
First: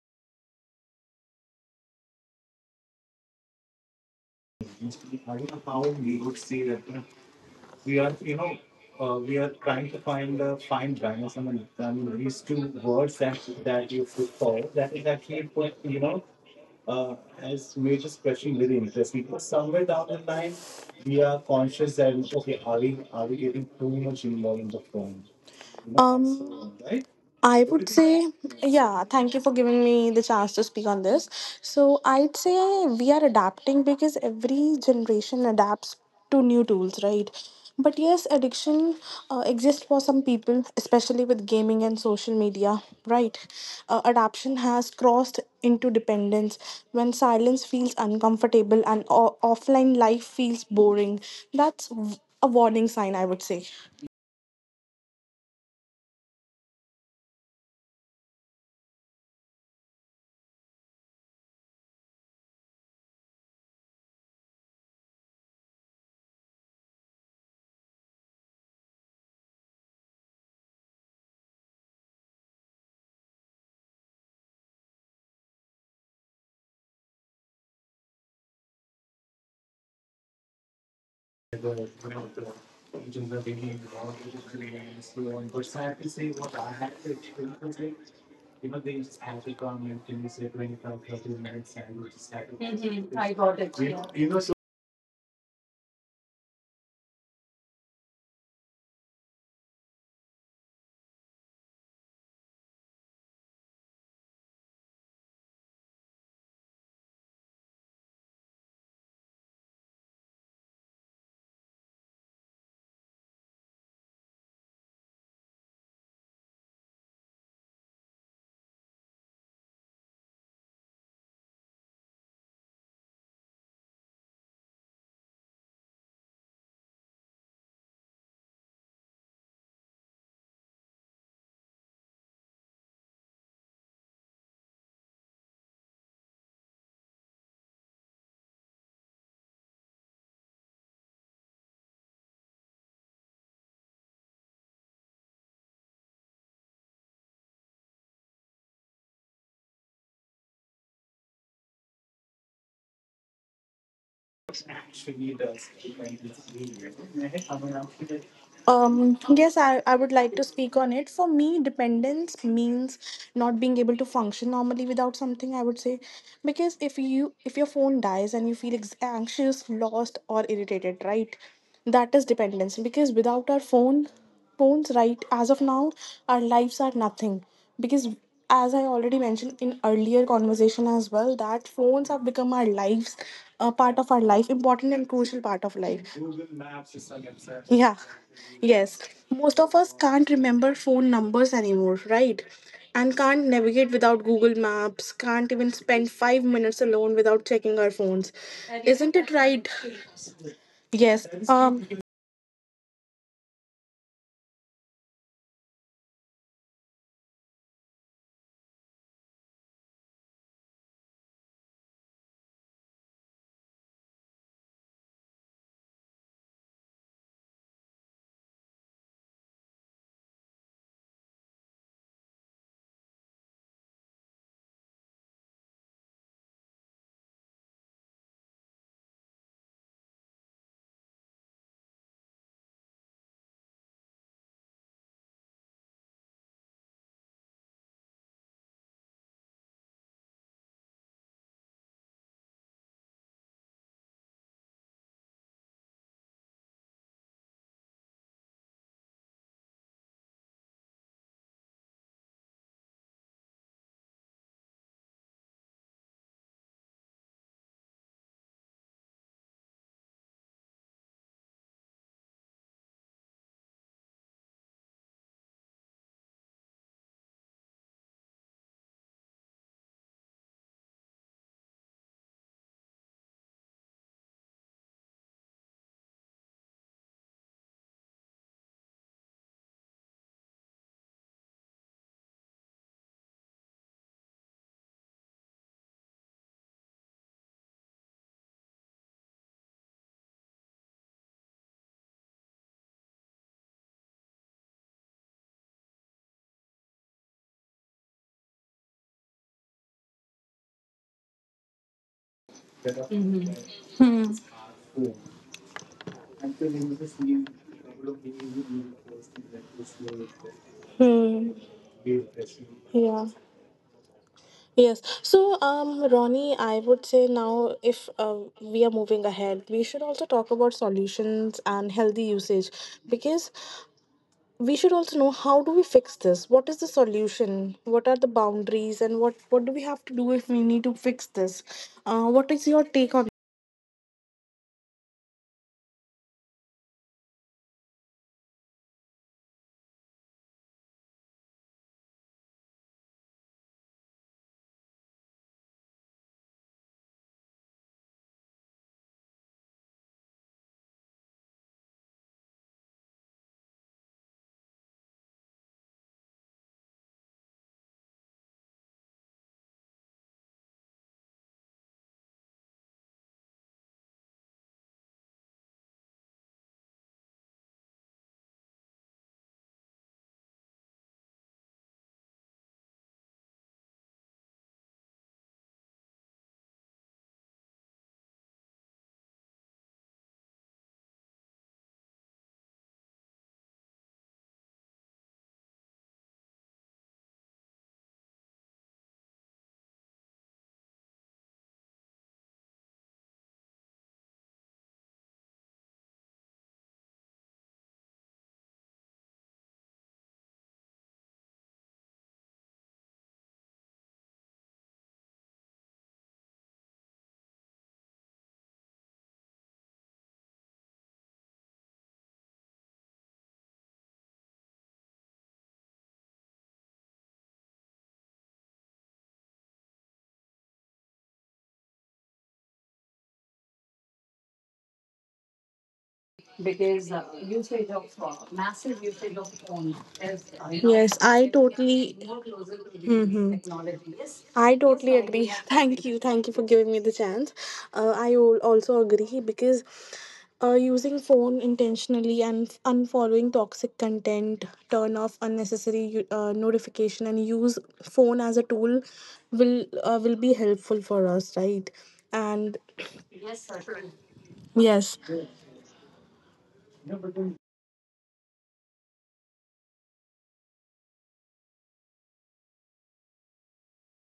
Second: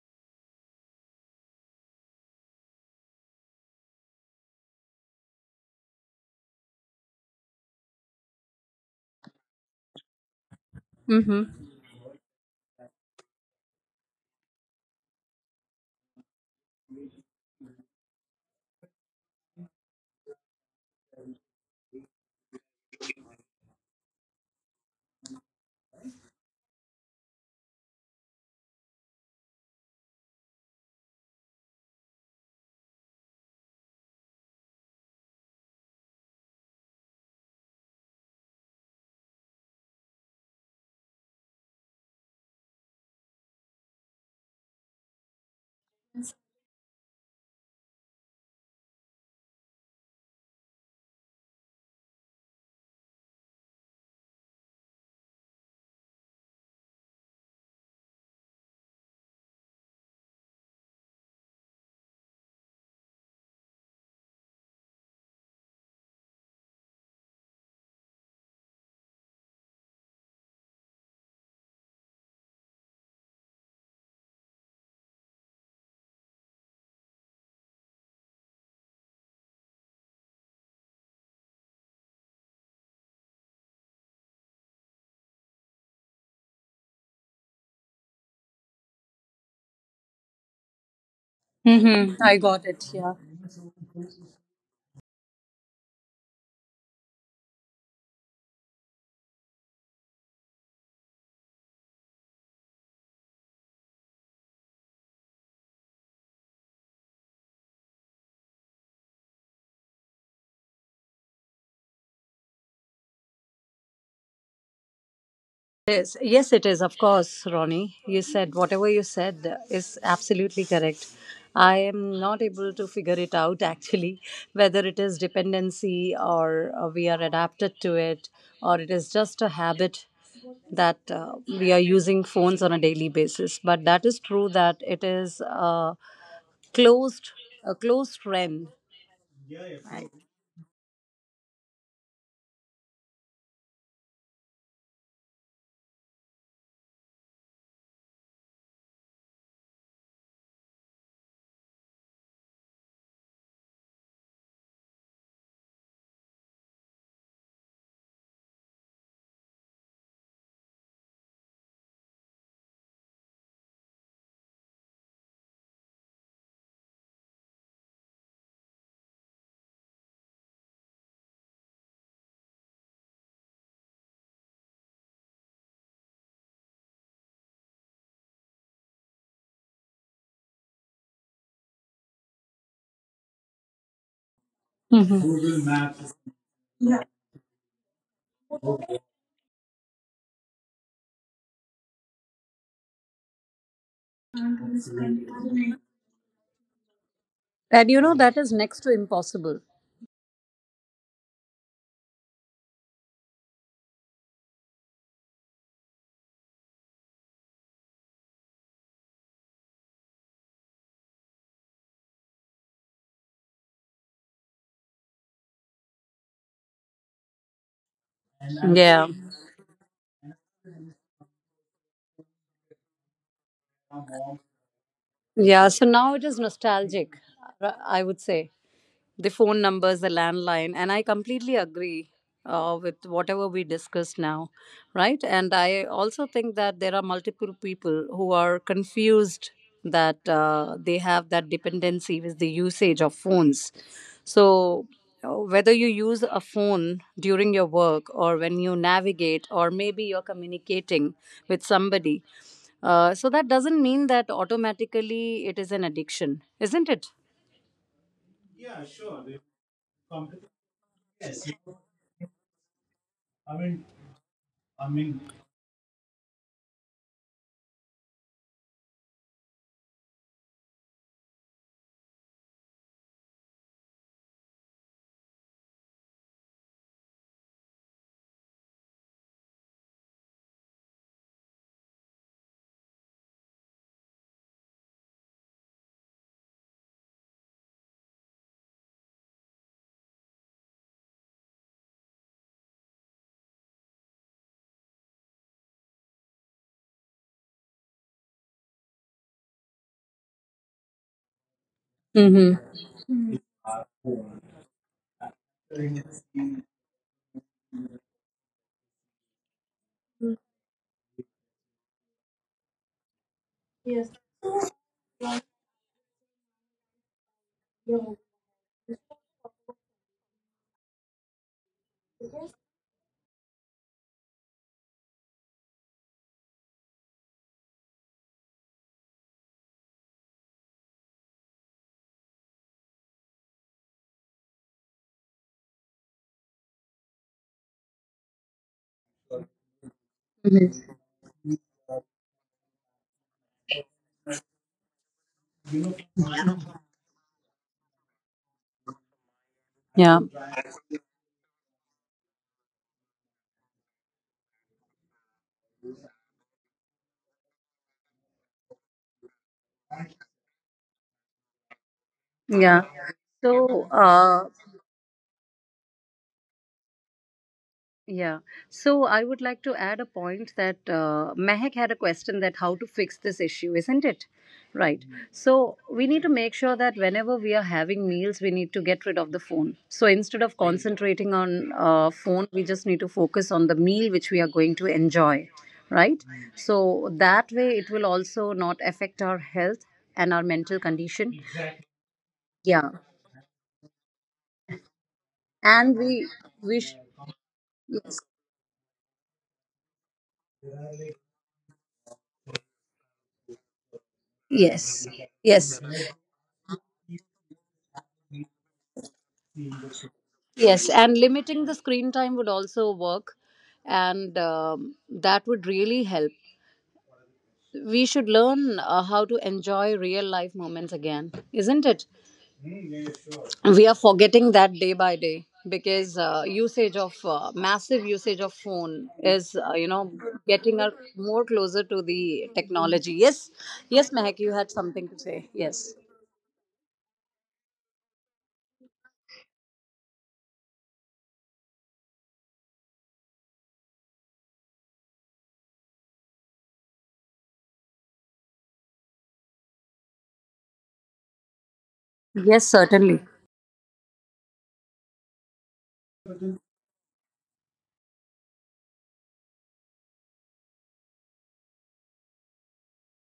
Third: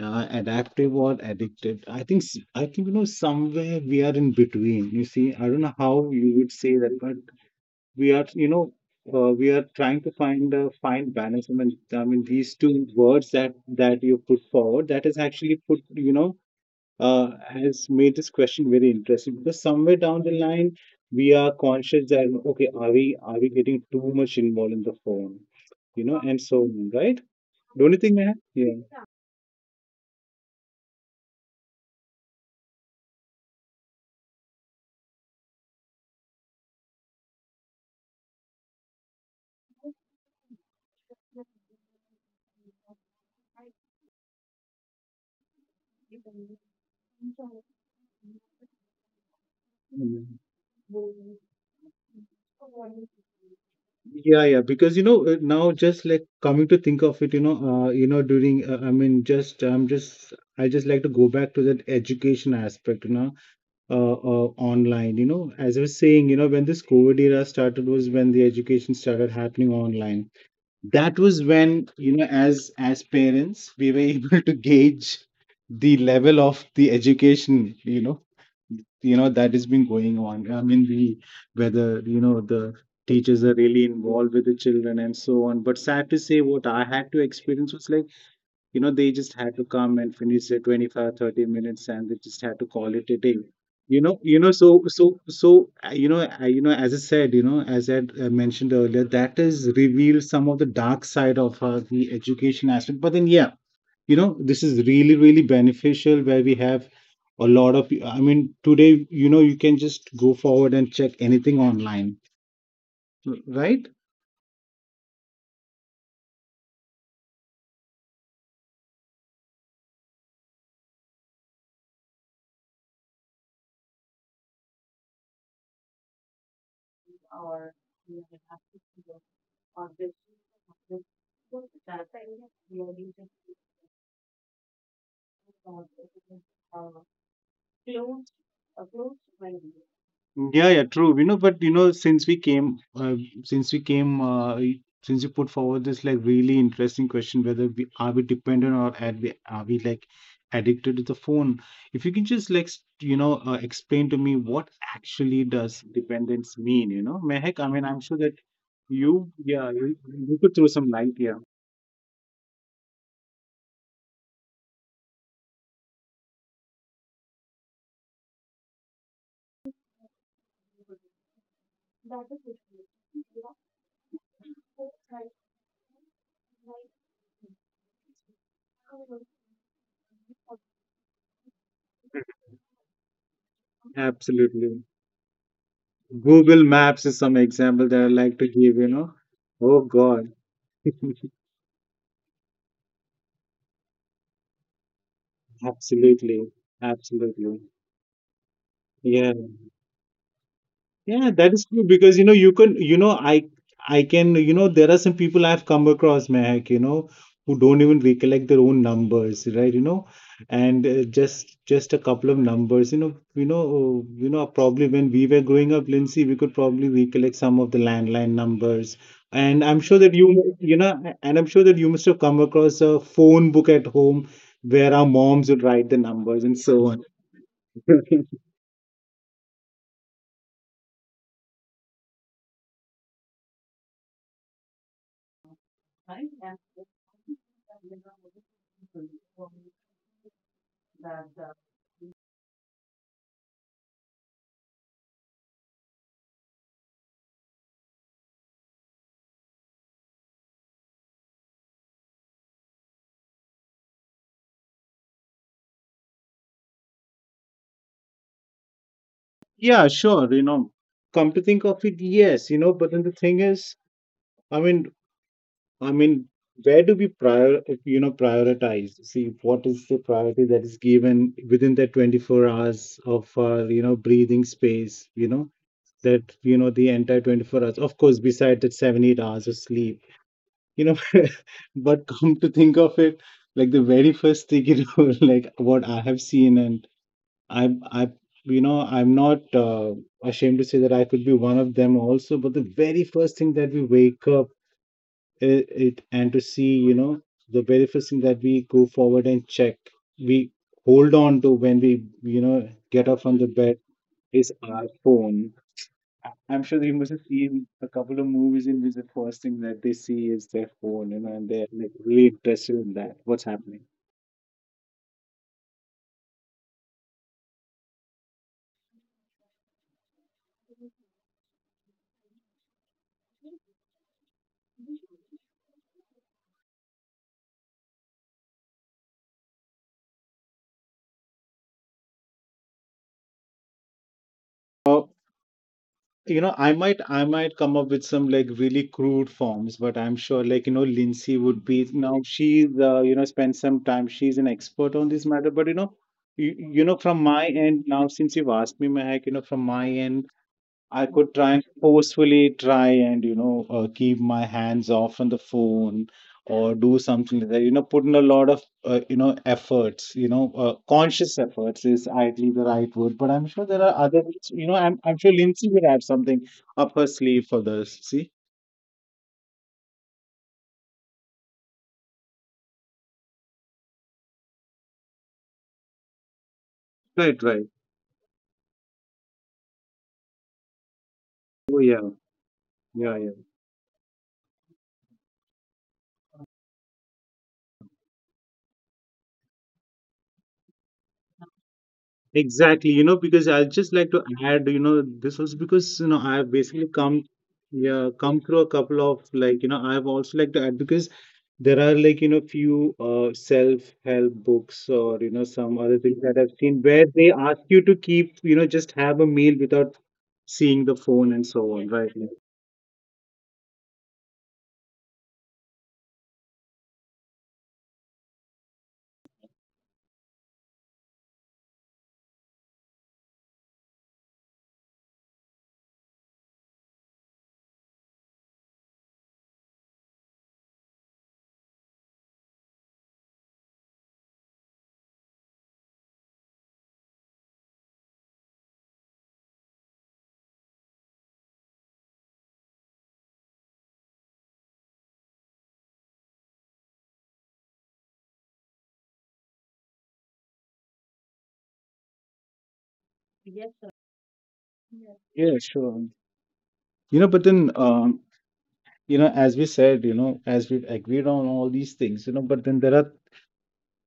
[SPEAKER 1] adaptive or addicted. I think you know somewhere we are in between, you see. I don't know how you would say that, but we are you know we are trying to find a fine
[SPEAKER 3] Mm-hmm.
[SPEAKER 1] balance. I mean these two words that that you put forward, that is actually put you know has made this question very interesting, because somewhere down the line we are conscious that, okay, are we getting too much involved in the phone,
[SPEAKER 2] Um,
[SPEAKER 1] you know, and so
[SPEAKER 2] I
[SPEAKER 1] on,
[SPEAKER 2] would
[SPEAKER 1] right?
[SPEAKER 2] say,
[SPEAKER 1] Don't you think,
[SPEAKER 2] yeah,
[SPEAKER 1] man?
[SPEAKER 2] thank you for
[SPEAKER 1] Yeah.
[SPEAKER 2] giving me the chance to speak on this. So, I'd say we are adapting because every generation adapts to new tools, right? But yes, addiction exists for some people, especially with gaming and social media, right? Adaption has crossed into dependence when silence feels uncomfortable and offline life feels
[SPEAKER 1] Mm.
[SPEAKER 2] boring. That's a warning sign, I would say.
[SPEAKER 1] Yeah, yeah, because you know now just like coming to think of it, you know, you know during I mean just I just like to go back to that education aspect, you know, online, you know, as I was saying, you know, when this COVID era started was when the education started happening online. That was when, you know, as parents we were able to gauge the level of the education, you know, you know that has been going on. I mean, we, whether you know the teachers are really involved with the children and so on. But sad to say, what I had to experience was like, you know, they just had to come and finish their 25, 30 minutes and they just had to
[SPEAKER 3] Mm-hmm,
[SPEAKER 1] call
[SPEAKER 3] I
[SPEAKER 1] it a
[SPEAKER 3] got
[SPEAKER 1] day.
[SPEAKER 3] it. Yeah.
[SPEAKER 1] You know you know so so so you know I, you know, as I said, you know, as I had, mentioned earlier, that has revealed some of the dark side of the education aspect. But then, yeah, you know, this is really really beneficial, where we have a lot of, I mean, today, you know, you can just go forward and check anything online, right?
[SPEAKER 3] Yes, yes, it is, of course, Ronnie. You said whatever you said is absolutely correct. I am not able to figure it out actually, whether it is dependency or we are adapted to it, or it is just a habit that we are using phones on a daily basis. But that is true that it is closed, a closed friend.
[SPEAKER 1] Yeah, yeah, true. You know, but you know, since we came, since you put forward this like really interesting question, whether we are we dependent or are we like addicted to the phone? If you can just you know explain to me what actually does dependence mean? You know, Mehak, I mean, I'm sure that
[SPEAKER 2] Yes,
[SPEAKER 1] you,
[SPEAKER 2] I
[SPEAKER 1] yeah,
[SPEAKER 2] would
[SPEAKER 1] you,
[SPEAKER 2] like to
[SPEAKER 1] you
[SPEAKER 2] speak
[SPEAKER 1] could
[SPEAKER 2] on
[SPEAKER 1] throw
[SPEAKER 2] it.
[SPEAKER 1] some
[SPEAKER 2] For
[SPEAKER 1] light
[SPEAKER 2] me,
[SPEAKER 1] here.
[SPEAKER 2] dependence means not being able to function normally without something, I would say. Because if your phone dies and you feel anxious, lost or irritated, right? That is dependence. Because without our phone, phones, right, as of now, our lives are nothing. Because as I already mentioned in earlier conversation as well, that phones have become our lives, a part of our life, important and
[SPEAKER 1] Absolutely.
[SPEAKER 2] crucial part of life.
[SPEAKER 3] Mhm.
[SPEAKER 1] Google Maps is some
[SPEAKER 2] Yeah,
[SPEAKER 1] example that I like to
[SPEAKER 2] yes.
[SPEAKER 1] give. You know,
[SPEAKER 2] Most of us
[SPEAKER 1] oh
[SPEAKER 2] can't
[SPEAKER 1] God,
[SPEAKER 2] remember phone numbers anymore, right? And can't navigate without Google Maps, can't even spend five
[SPEAKER 1] absolutely,
[SPEAKER 2] minutes alone without checking
[SPEAKER 1] absolutely.
[SPEAKER 2] our phones.
[SPEAKER 3] And you know
[SPEAKER 2] Isn't
[SPEAKER 3] that
[SPEAKER 2] it
[SPEAKER 3] is
[SPEAKER 1] Yeah,
[SPEAKER 2] right?
[SPEAKER 3] next to impossible.
[SPEAKER 2] Yes.
[SPEAKER 1] yeah, that is true, because you know you can, you know, I can, you know, there are some people I've come across, Mehak, you know, who don't even recollect their own numbers, right, you know. And just a couple of numbers, you know, you know, probably when we were growing up, Lindsay, we could probably recollect some of the landline numbers. And
[SPEAKER 3] Yeah.
[SPEAKER 1] I'm sure that you know, and I'm sure that you must have come across a phone book at home, where our moms would write the
[SPEAKER 3] Yeah,
[SPEAKER 1] numbers
[SPEAKER 3] so
[SPEAKER 1] and
[SPEAKER 3] now
[SPEAKER 1] so
[SPEAKER 3] it is
[SPEAKER 1] on.
[SPEAKER 3] nostalgic, I would say. The phone numbers, the landline. And I completely agree with whatever we discussed now, right? And I also think that there are multiple people who are confused that they have that dependency with the usage of phones. So, whether you use a phone during your work or when you navigate, or maybe you're communicating with somebody, so that doesn't mean that automatically it is an addiction, isn't it?
[SPEAKER 1] Yeah, sure. You know, come to think of it, yes, you know, but then the thing is, I mean, I mean, where do we prior, you know, prioritize? See, what is the priority that is given within that 24 hours of our, you know, breathing space, you know, that, you know, the entire 24 hours, of course, beside that 7, 8 hours of sleep, you know, but come to think of it, like the very first thing, you know, like what I have seen and I you know, I'm not ashamed to say that I could be one of them also. But the very first thing that we wake up, it and to see, you know, the very first thing that we go forward and check, we hold on to when we, you know, get up
[SPEAKER 3] Mm-hmm.
[SPEAKER 1] from the bed is our phone. I'm sure they must have seen a couple of movies in which the first thing that they see is their phone, you know, and they're like really interested in
[SPEAKER 2] Yeah.
[SPEAKER 1] that. What's happening?
[SPEAKER 2] Yes. So, Ronnie, I would say now if we are
[SPEAKER 3] Mhm.
[SPEAKER 2] moving ahead, we should also talk about solutions and healthy usage, because we should also know, how do we fix this? What is the solution? What are the boundaries? And what do we have to do if we need to fix this? What is your take on?
[SPEAKER 1] So, you know, I might come up with some like really crude forms, but I'm sure, like, you know, Lindsay would be, now she's you know spent some time, she's an expert on this matter. But you know, you know, from my end, now since you've asked me, Mahak, you know, from my end
[SPEAKER 3] Yeah,
[SPEAKER 1] I could try and forcefully try and you know keep my hands off on the phone or do something like that. You know, put in a lot of you know efforts. You know, conscious efforts is ideally the right word, but I'm
[SPEAKER 3] yeah.
[SPEAKER 1] sure there are other.
[SPEAKER 3] So,
[SPEAKER 1] You know, I'm sure Lindsay would have something up her sleeve for this. See,
[SPEAKER 3] yeah. So, I would like to add a point that Mehak had a question that how to fix this issue, isn't it? Right. So, we need to make
[SPEAKER 1] right,
[SPEAKER 3] sure
[SPEAKER 1] right.
[SPEAKER 3] that whenever we are having meals, we need to get rid of the phone. So, instead of
[SPEAKER 1] Oh, yeah.
[SPEAKER 3] concentrating on
[SPEAKER 1] Yeah,
[SPEAKER 3] phone,
[SPEAKER 1] yeah.
[SPEAKER 3] we just need to focus on the meal which we are going to enjoy, right? So, that way it will also not affect our health and our mental condition.
[SPEAKER 1] Exactly, you know, because I
[SPEAKER 3] Yeah.
[SPEAKER 1] just like to add, you know, this was because you know I've
[SPEAKER 3] And
[SPEAKER 1] basically
[SPEAKER 3] we
[SPEAKER 1] come,
[SPEAKER 3] wish.
[SPEAKER 1] yeah, come through a couple of, like, you know, I've also like to add because there are, like, you know, few self-help books or you know some
[SPEAKER 3] Yes.
[SPEAKER 1] other things that I've
[SPEAKER 3] Yes.
[SPEAKER 1] seen where they ask you to keep you know just have a meal without seeing the phone and so
[SPEAKER 3] Yes.
[SPEAKER 1] on,
[SPEAKER 3] And
[SPEAKER 1] right?
[SPEAKER 3] limiting the screen time would also work. And That would really help. We should learn how to enjoy real life moments again, isn't it? We are forgetting that day by day because
[SPEAKER 2] Because
[SPEAKER 3] usage
[SPEAKER 2] usage of
[SPEAKER 3] of massive
[SPEAKER 2] massive
[SPEAKER 3] usage
[SPEAKER 2] usage
[SPEAKER 3] of
[SPEAKER 2] of phone.
[SPEAKER 3] phone is,
[SPEAKER 2] Yes, I
[SPEAKER 3] getting us
[SPEAKER 2] totally.
[SPEAKER 3] more closer to the
[SPEAKER 2] Mhm.
[SPEAKER 3] technology. Yes.
[SPEAKER 2] I
[SPEAKER 3] Yes,
[SPEAKER 2] totally
[SPEAKER 3] Mehak, you
[SPEAKER 2] agree.
[SPEAKER 3] had something
[SPEAKER 2] Thank
[SPEAKER 3] to
[SPEAKER 2] you.
[SPEAKER 3] say.
[SPEAKER 2] Thank you for
[SPEAKER 3] Yes.
[SPEAKER 2] giving me the chance. I also agree because using phone intentionally and unfollowing toxic content, turn off unnecessary notification, and use phone as a tool will be helpful for us, right? And
[SPEAKER 3] Yes, certainly.
[SPEAKER 2] yes.
[SPEAKER 1] Yeah, sure. You know, but then, you know, as we said, you know, as we've agreed on all these things, you know, but then there are,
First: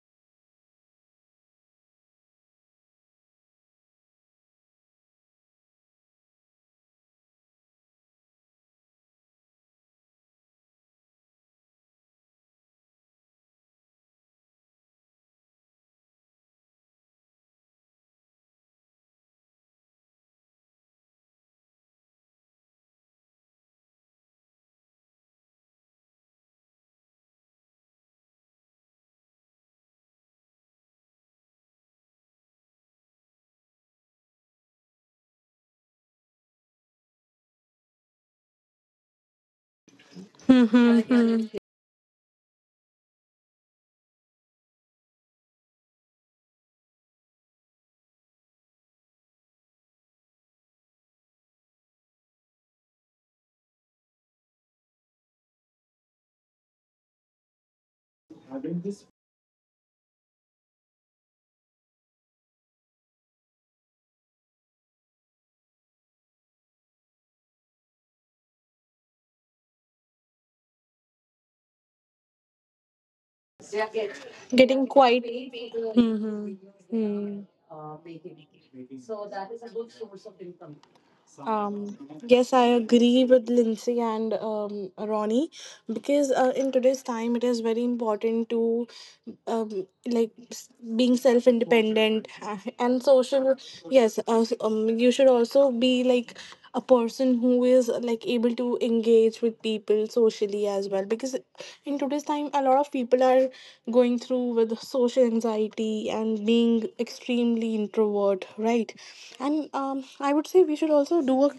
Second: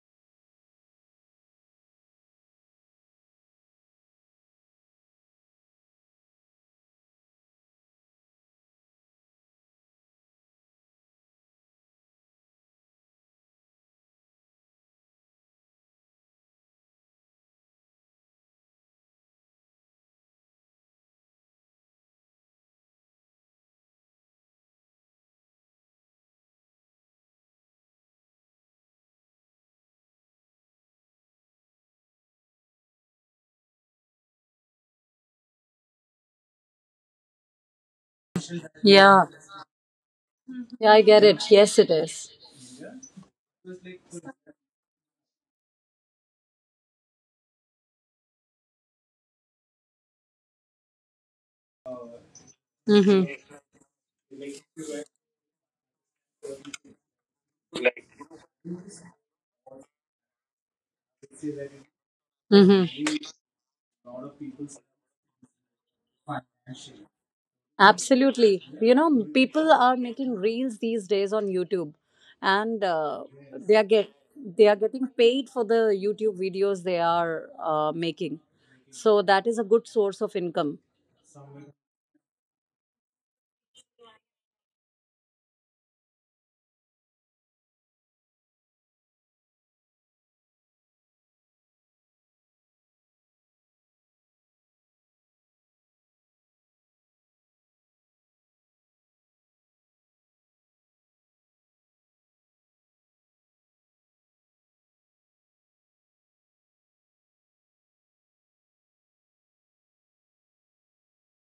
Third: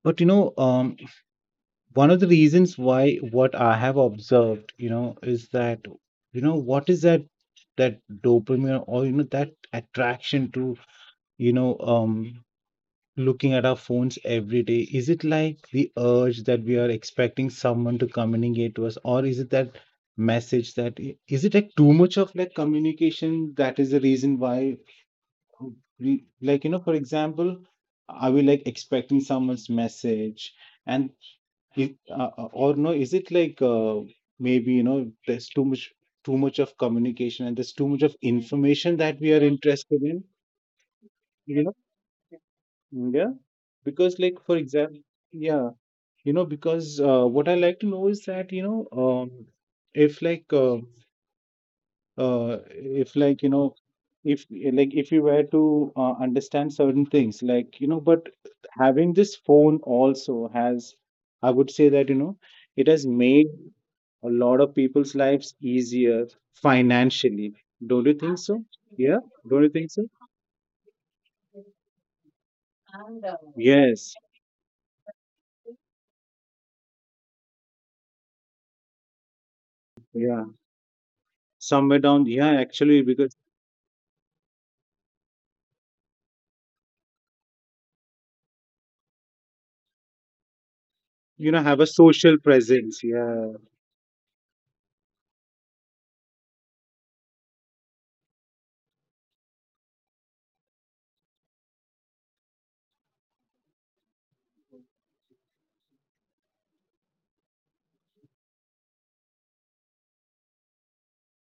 [SPEAKER 1] but you know, one of the reasons why what I have observed, you know, is that you know what is that, that dopamine or you know that attraction to you know looking at our phones every day, is it like the urge that we are expecting someone to communicate to us, or is it that message that, is it like too much of like communication, that is the reason why we like, you know, for example, are we like expecting someone's message? And or no, is it like maybe you know there's too much, too much of communication, and there's too much of information
[SPEAKER 3] Yeah.
[SPEAKER 1] that we are interested in,
[SPEAKER 3] Yeah, I
[SPEAKER 2] Hmm.
[SPEAKER 3] get it.
[SPEAKER 1] you
[SPEAKER 3] Yes,
[SPEAKER 1] know?
[SPEAKER 3] it is.
[SPEAKER 1] Mm. Yeah, because like for example, yeah, you know, because what I like to know is that you know if like uh, uh, if
[SPEAKER 3] Mm-hmm.
[SPEAKER 1] like you know if like if you were to understand certain things like you know, but having this phone also has, I would say that you know it has
[SPEAKER 3] Mm-hmm.
[SPEAKER 1] made a lot of people's lives easier financially, don't you think
[SPEAKER 3] Absolutely.
[SPEAKER 1] so?
[SPEAKER 3] You know,
[SPEAKER 1] Yeah,
[SPEAKER 3] people
[SPEAKER 1] don't you
[SPEAKER 3] are
[SPEAKER 1] think so?
[SPEAKER 3] making reels these days on YouTube, and they are
[SPEAKER 1] Yes,
[SPEAKER 2] Getting
[SPEAKER 3] getting
[SPEAKER 2] quite.
[SPEAKER 3] paid for the YouTube
[SPEAKER 2] Hmm.
[SPEAKER 3] videos they
[SPEAKER 2] Hmm.
[SPEAKER 3] are making. So that is a good source of
[SPEAKER 1] yeah,
[SPEAKER 3] income.
[SPEAKER 2] Um.
[SPEAKER 1] somewhere down,
[SPEAKER 2] Yes,
[SPEAKER 1] yeah,
[SPEAKER 2] I
[SPEAKER 1] actually
[SPEAKER 2] agree
[SPEAKER 1] because
[SPEAKER 2] with Lindsay and Ronnie, because in today's time it is very important to like being self
[SPEAKER 1] you know, have a
[SPEAKER 2] independent
[SPEAKER 1] social
[SPEAKER 2] and
[SPEAKER 1] presence,
[SPEAKER 2] social.
[SPEAKER 1] yeah.
[SPEAKER 2] Yes, you should also be like a person who is like able to engage with people socially as well, because in today's time a lot of people are going through with social anxiety and being extremely introvert, right? And I would say we should also do a,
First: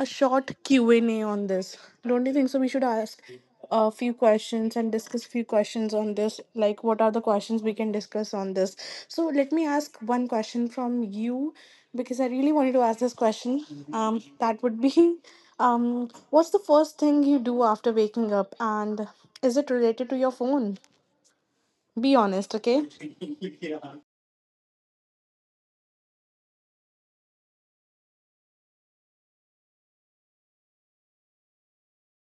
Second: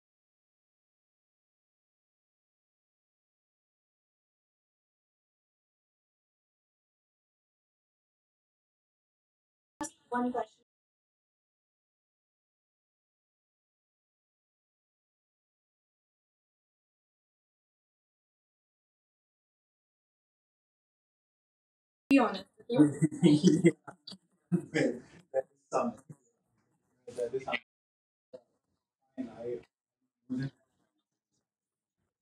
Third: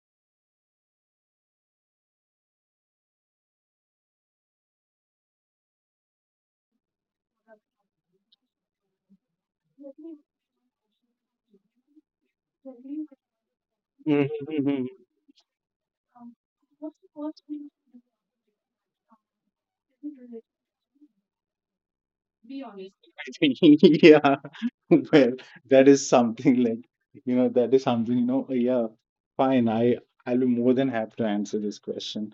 [SPEAKER 2] a short Q&A on this. Don't you think so? We should ask a few questions and discuss few questions on this, like what are the questions we can discuss on this. So let me ask one question from you because I really wanted to ask this question.
[SPEAKER 1] Mhm,
[SPEAKER 2] That
[SPEAKER 1] mhm.
[SPEAKER 2] would be what's the first thing you do after waking up, and is it related to your phone? Be honest, okay?
[SPEAKER 1] yeah. Well, that is something like, you know, that is something, you know, yeah, fine. I'll be more than happy to answer this question.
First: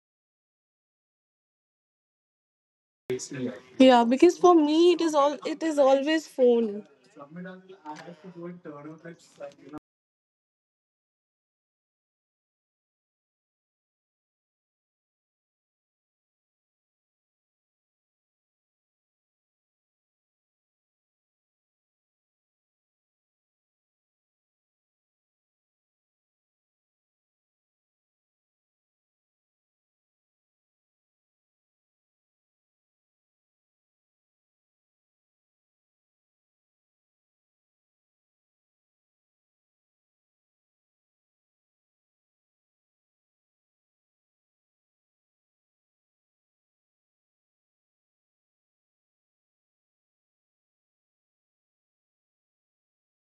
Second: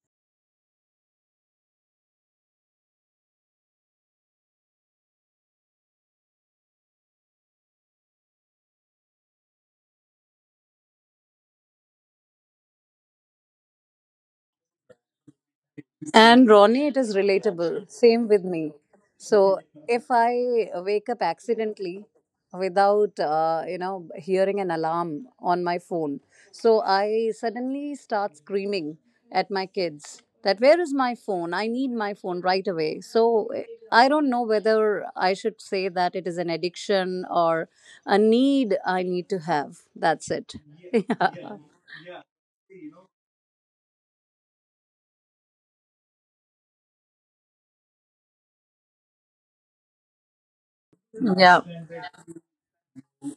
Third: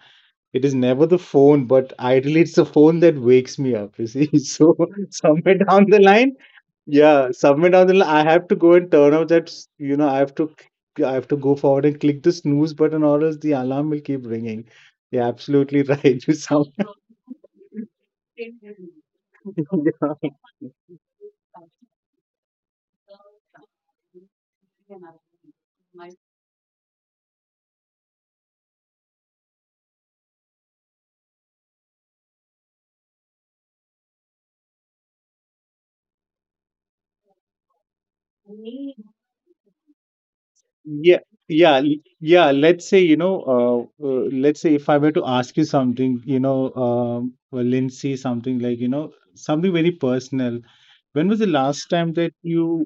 [SPEAKER 1] It is never the phone, but ideally it's the phone that wakes me up,
[SPEAKER 2] Yeah,
[SPEAKER 1] you see.
[SPEAKER 2] because for
[SPEAKER 1] So
[SPEAKER 2] me
[SPEAKER 1] somewhere
[SPEAKER 2] it is
[SPEAKER 1] down the
[SPEAKER 2] always
[SPEAKER 1] line,
[SPEAKER 2] phone.
[SPEAKER 1] yeah, somewhere down the line, I have to go and turn off that, you know, I have to go forward and click the snooze button, or else the alarm will keep ringing. Yeah, absolutely right.
[SPEAKER 3] And
[SPEAKER 1] You sound,
[SPEAKER 3] Ronnie, it is relatable. Same with me. So if
[SPEAKER 1] yeah.
[SPEAKER 3] I wake up accidentally without, hearing an alarm on my phone, so I suddenly start screaming at my kids that where is my phone? I need my phone right away. So I don't know whether I should say that it is an addiction or a need I need to have. That's it. Yeah.
[SPEAKER 1] Yeah, yeah, l- yeah. Let's say, you know, let's say if I were to ask you something, you know, well, Lindsay, something like, you know, something very personal.
[SPEAKER 3] Yeah.
[SPEAKER 1] When was the last time that you,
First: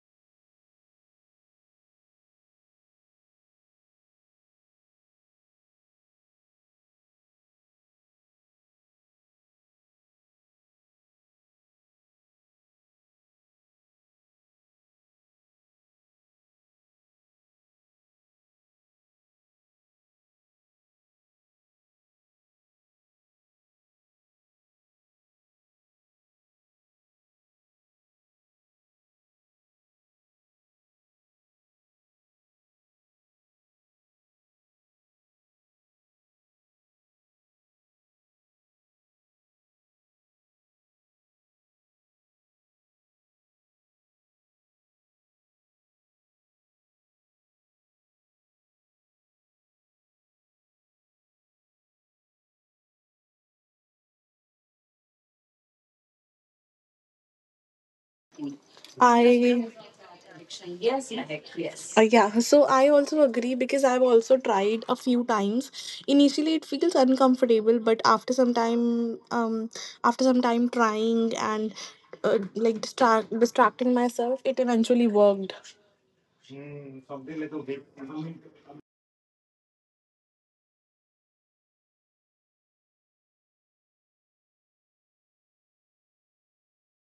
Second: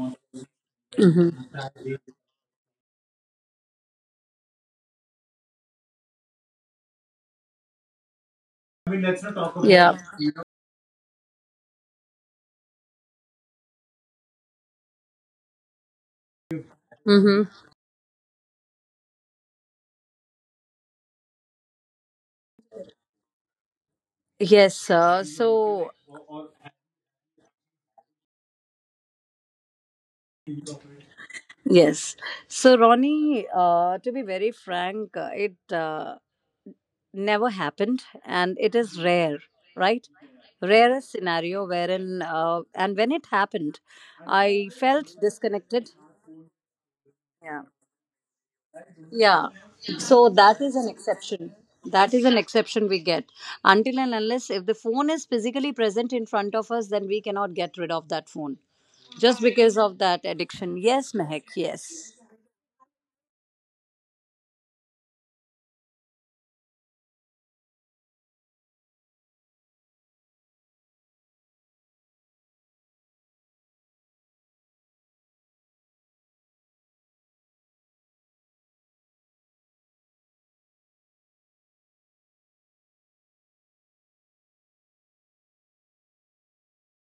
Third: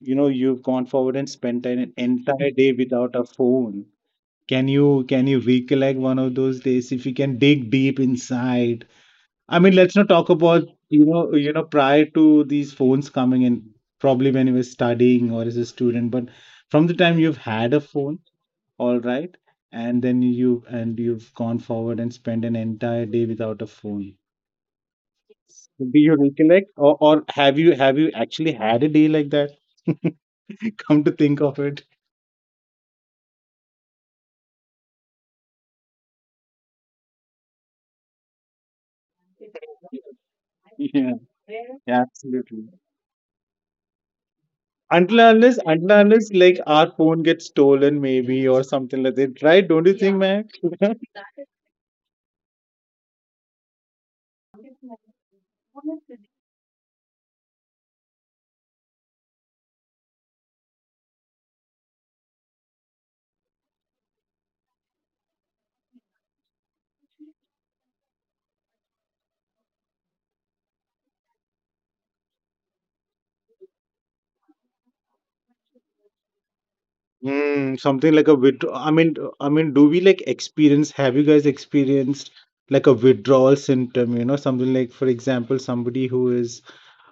[SPEAKER 1] you know, you've gone forward and spent
[SPEAKER 3] Hmm.
[SPEAKER 1] an entire day without a phone? Can you recollect one of those days if you can dig deep inside? I mean, let's not
[SPEAKER 3] Yeah.
[SPEAKER 1] talk about, prior to these phones coming in, probably when you were studying or as a student, but from the time you've had a phone, all right, and then you've gone forward and spent an entire day without a phone.
[SPEAKER 3] Yes,
[SPEAKER 1] Do you recollect, or have you actually had a day like that, come to think of it?
[SPEAKER 3] yes, so Ronnie, to be very frank, it never happened, and it is rare, right?
[SPEAKER 1] Yeah,
[SPEAKER 3] Rarest scenario
[SPEAKER 1] yeah,
[SPEAKER 3] wherein,
[SPEAKER 1] absolutely.
[SPEAKER 3] and when it happened, I
[SPEAKER 1] until
[SPEAKER 3] felt
[SPEAKER 1] and unless until
[SPEAKER 3] disconnected.
[SPEAKER 1] and unless like our phone
[SPEAKER 3] Yeah,
[SPEAKER 1] gets stolen maybe or
[SPEAKER 3] yeah.
[SPEAKER 1] something like that,
[SPEAKER 3] So
[SPEAKER 1] right? Don't
[SPEAKER 3] that
[SPEAKER 1] you
[SPEAKER 3] is
[SPEAKER 1] think,
[SPEAKER 3] an
[SPEAKER 1] man?
[SPEAKER 3] exception. That is an exception we get until and unless if the phone is physically present in front of us, then we cannot get rid of that phone just
[SPEAKER 2] I
[SPEAKER 3] because of that addiction. Yes,
[SPEAKER 2] Yes,
[SPEAKER 3] Mehak.
[SPEAKER 2] yes.
[SPEAKER 3] Yes.
[SPEAKER 2] Yeah, so I also agree because I've also tried a few times. Initially, it feels uncomfortable, but after some time trying and like distracting myself, it eventually worked.
[SPEAKER 1] Hmm, something like a withdraw. I mean, do we like experience? Have you guys experienced like a withdrawal symptom? You know, something like, for example, somebody who is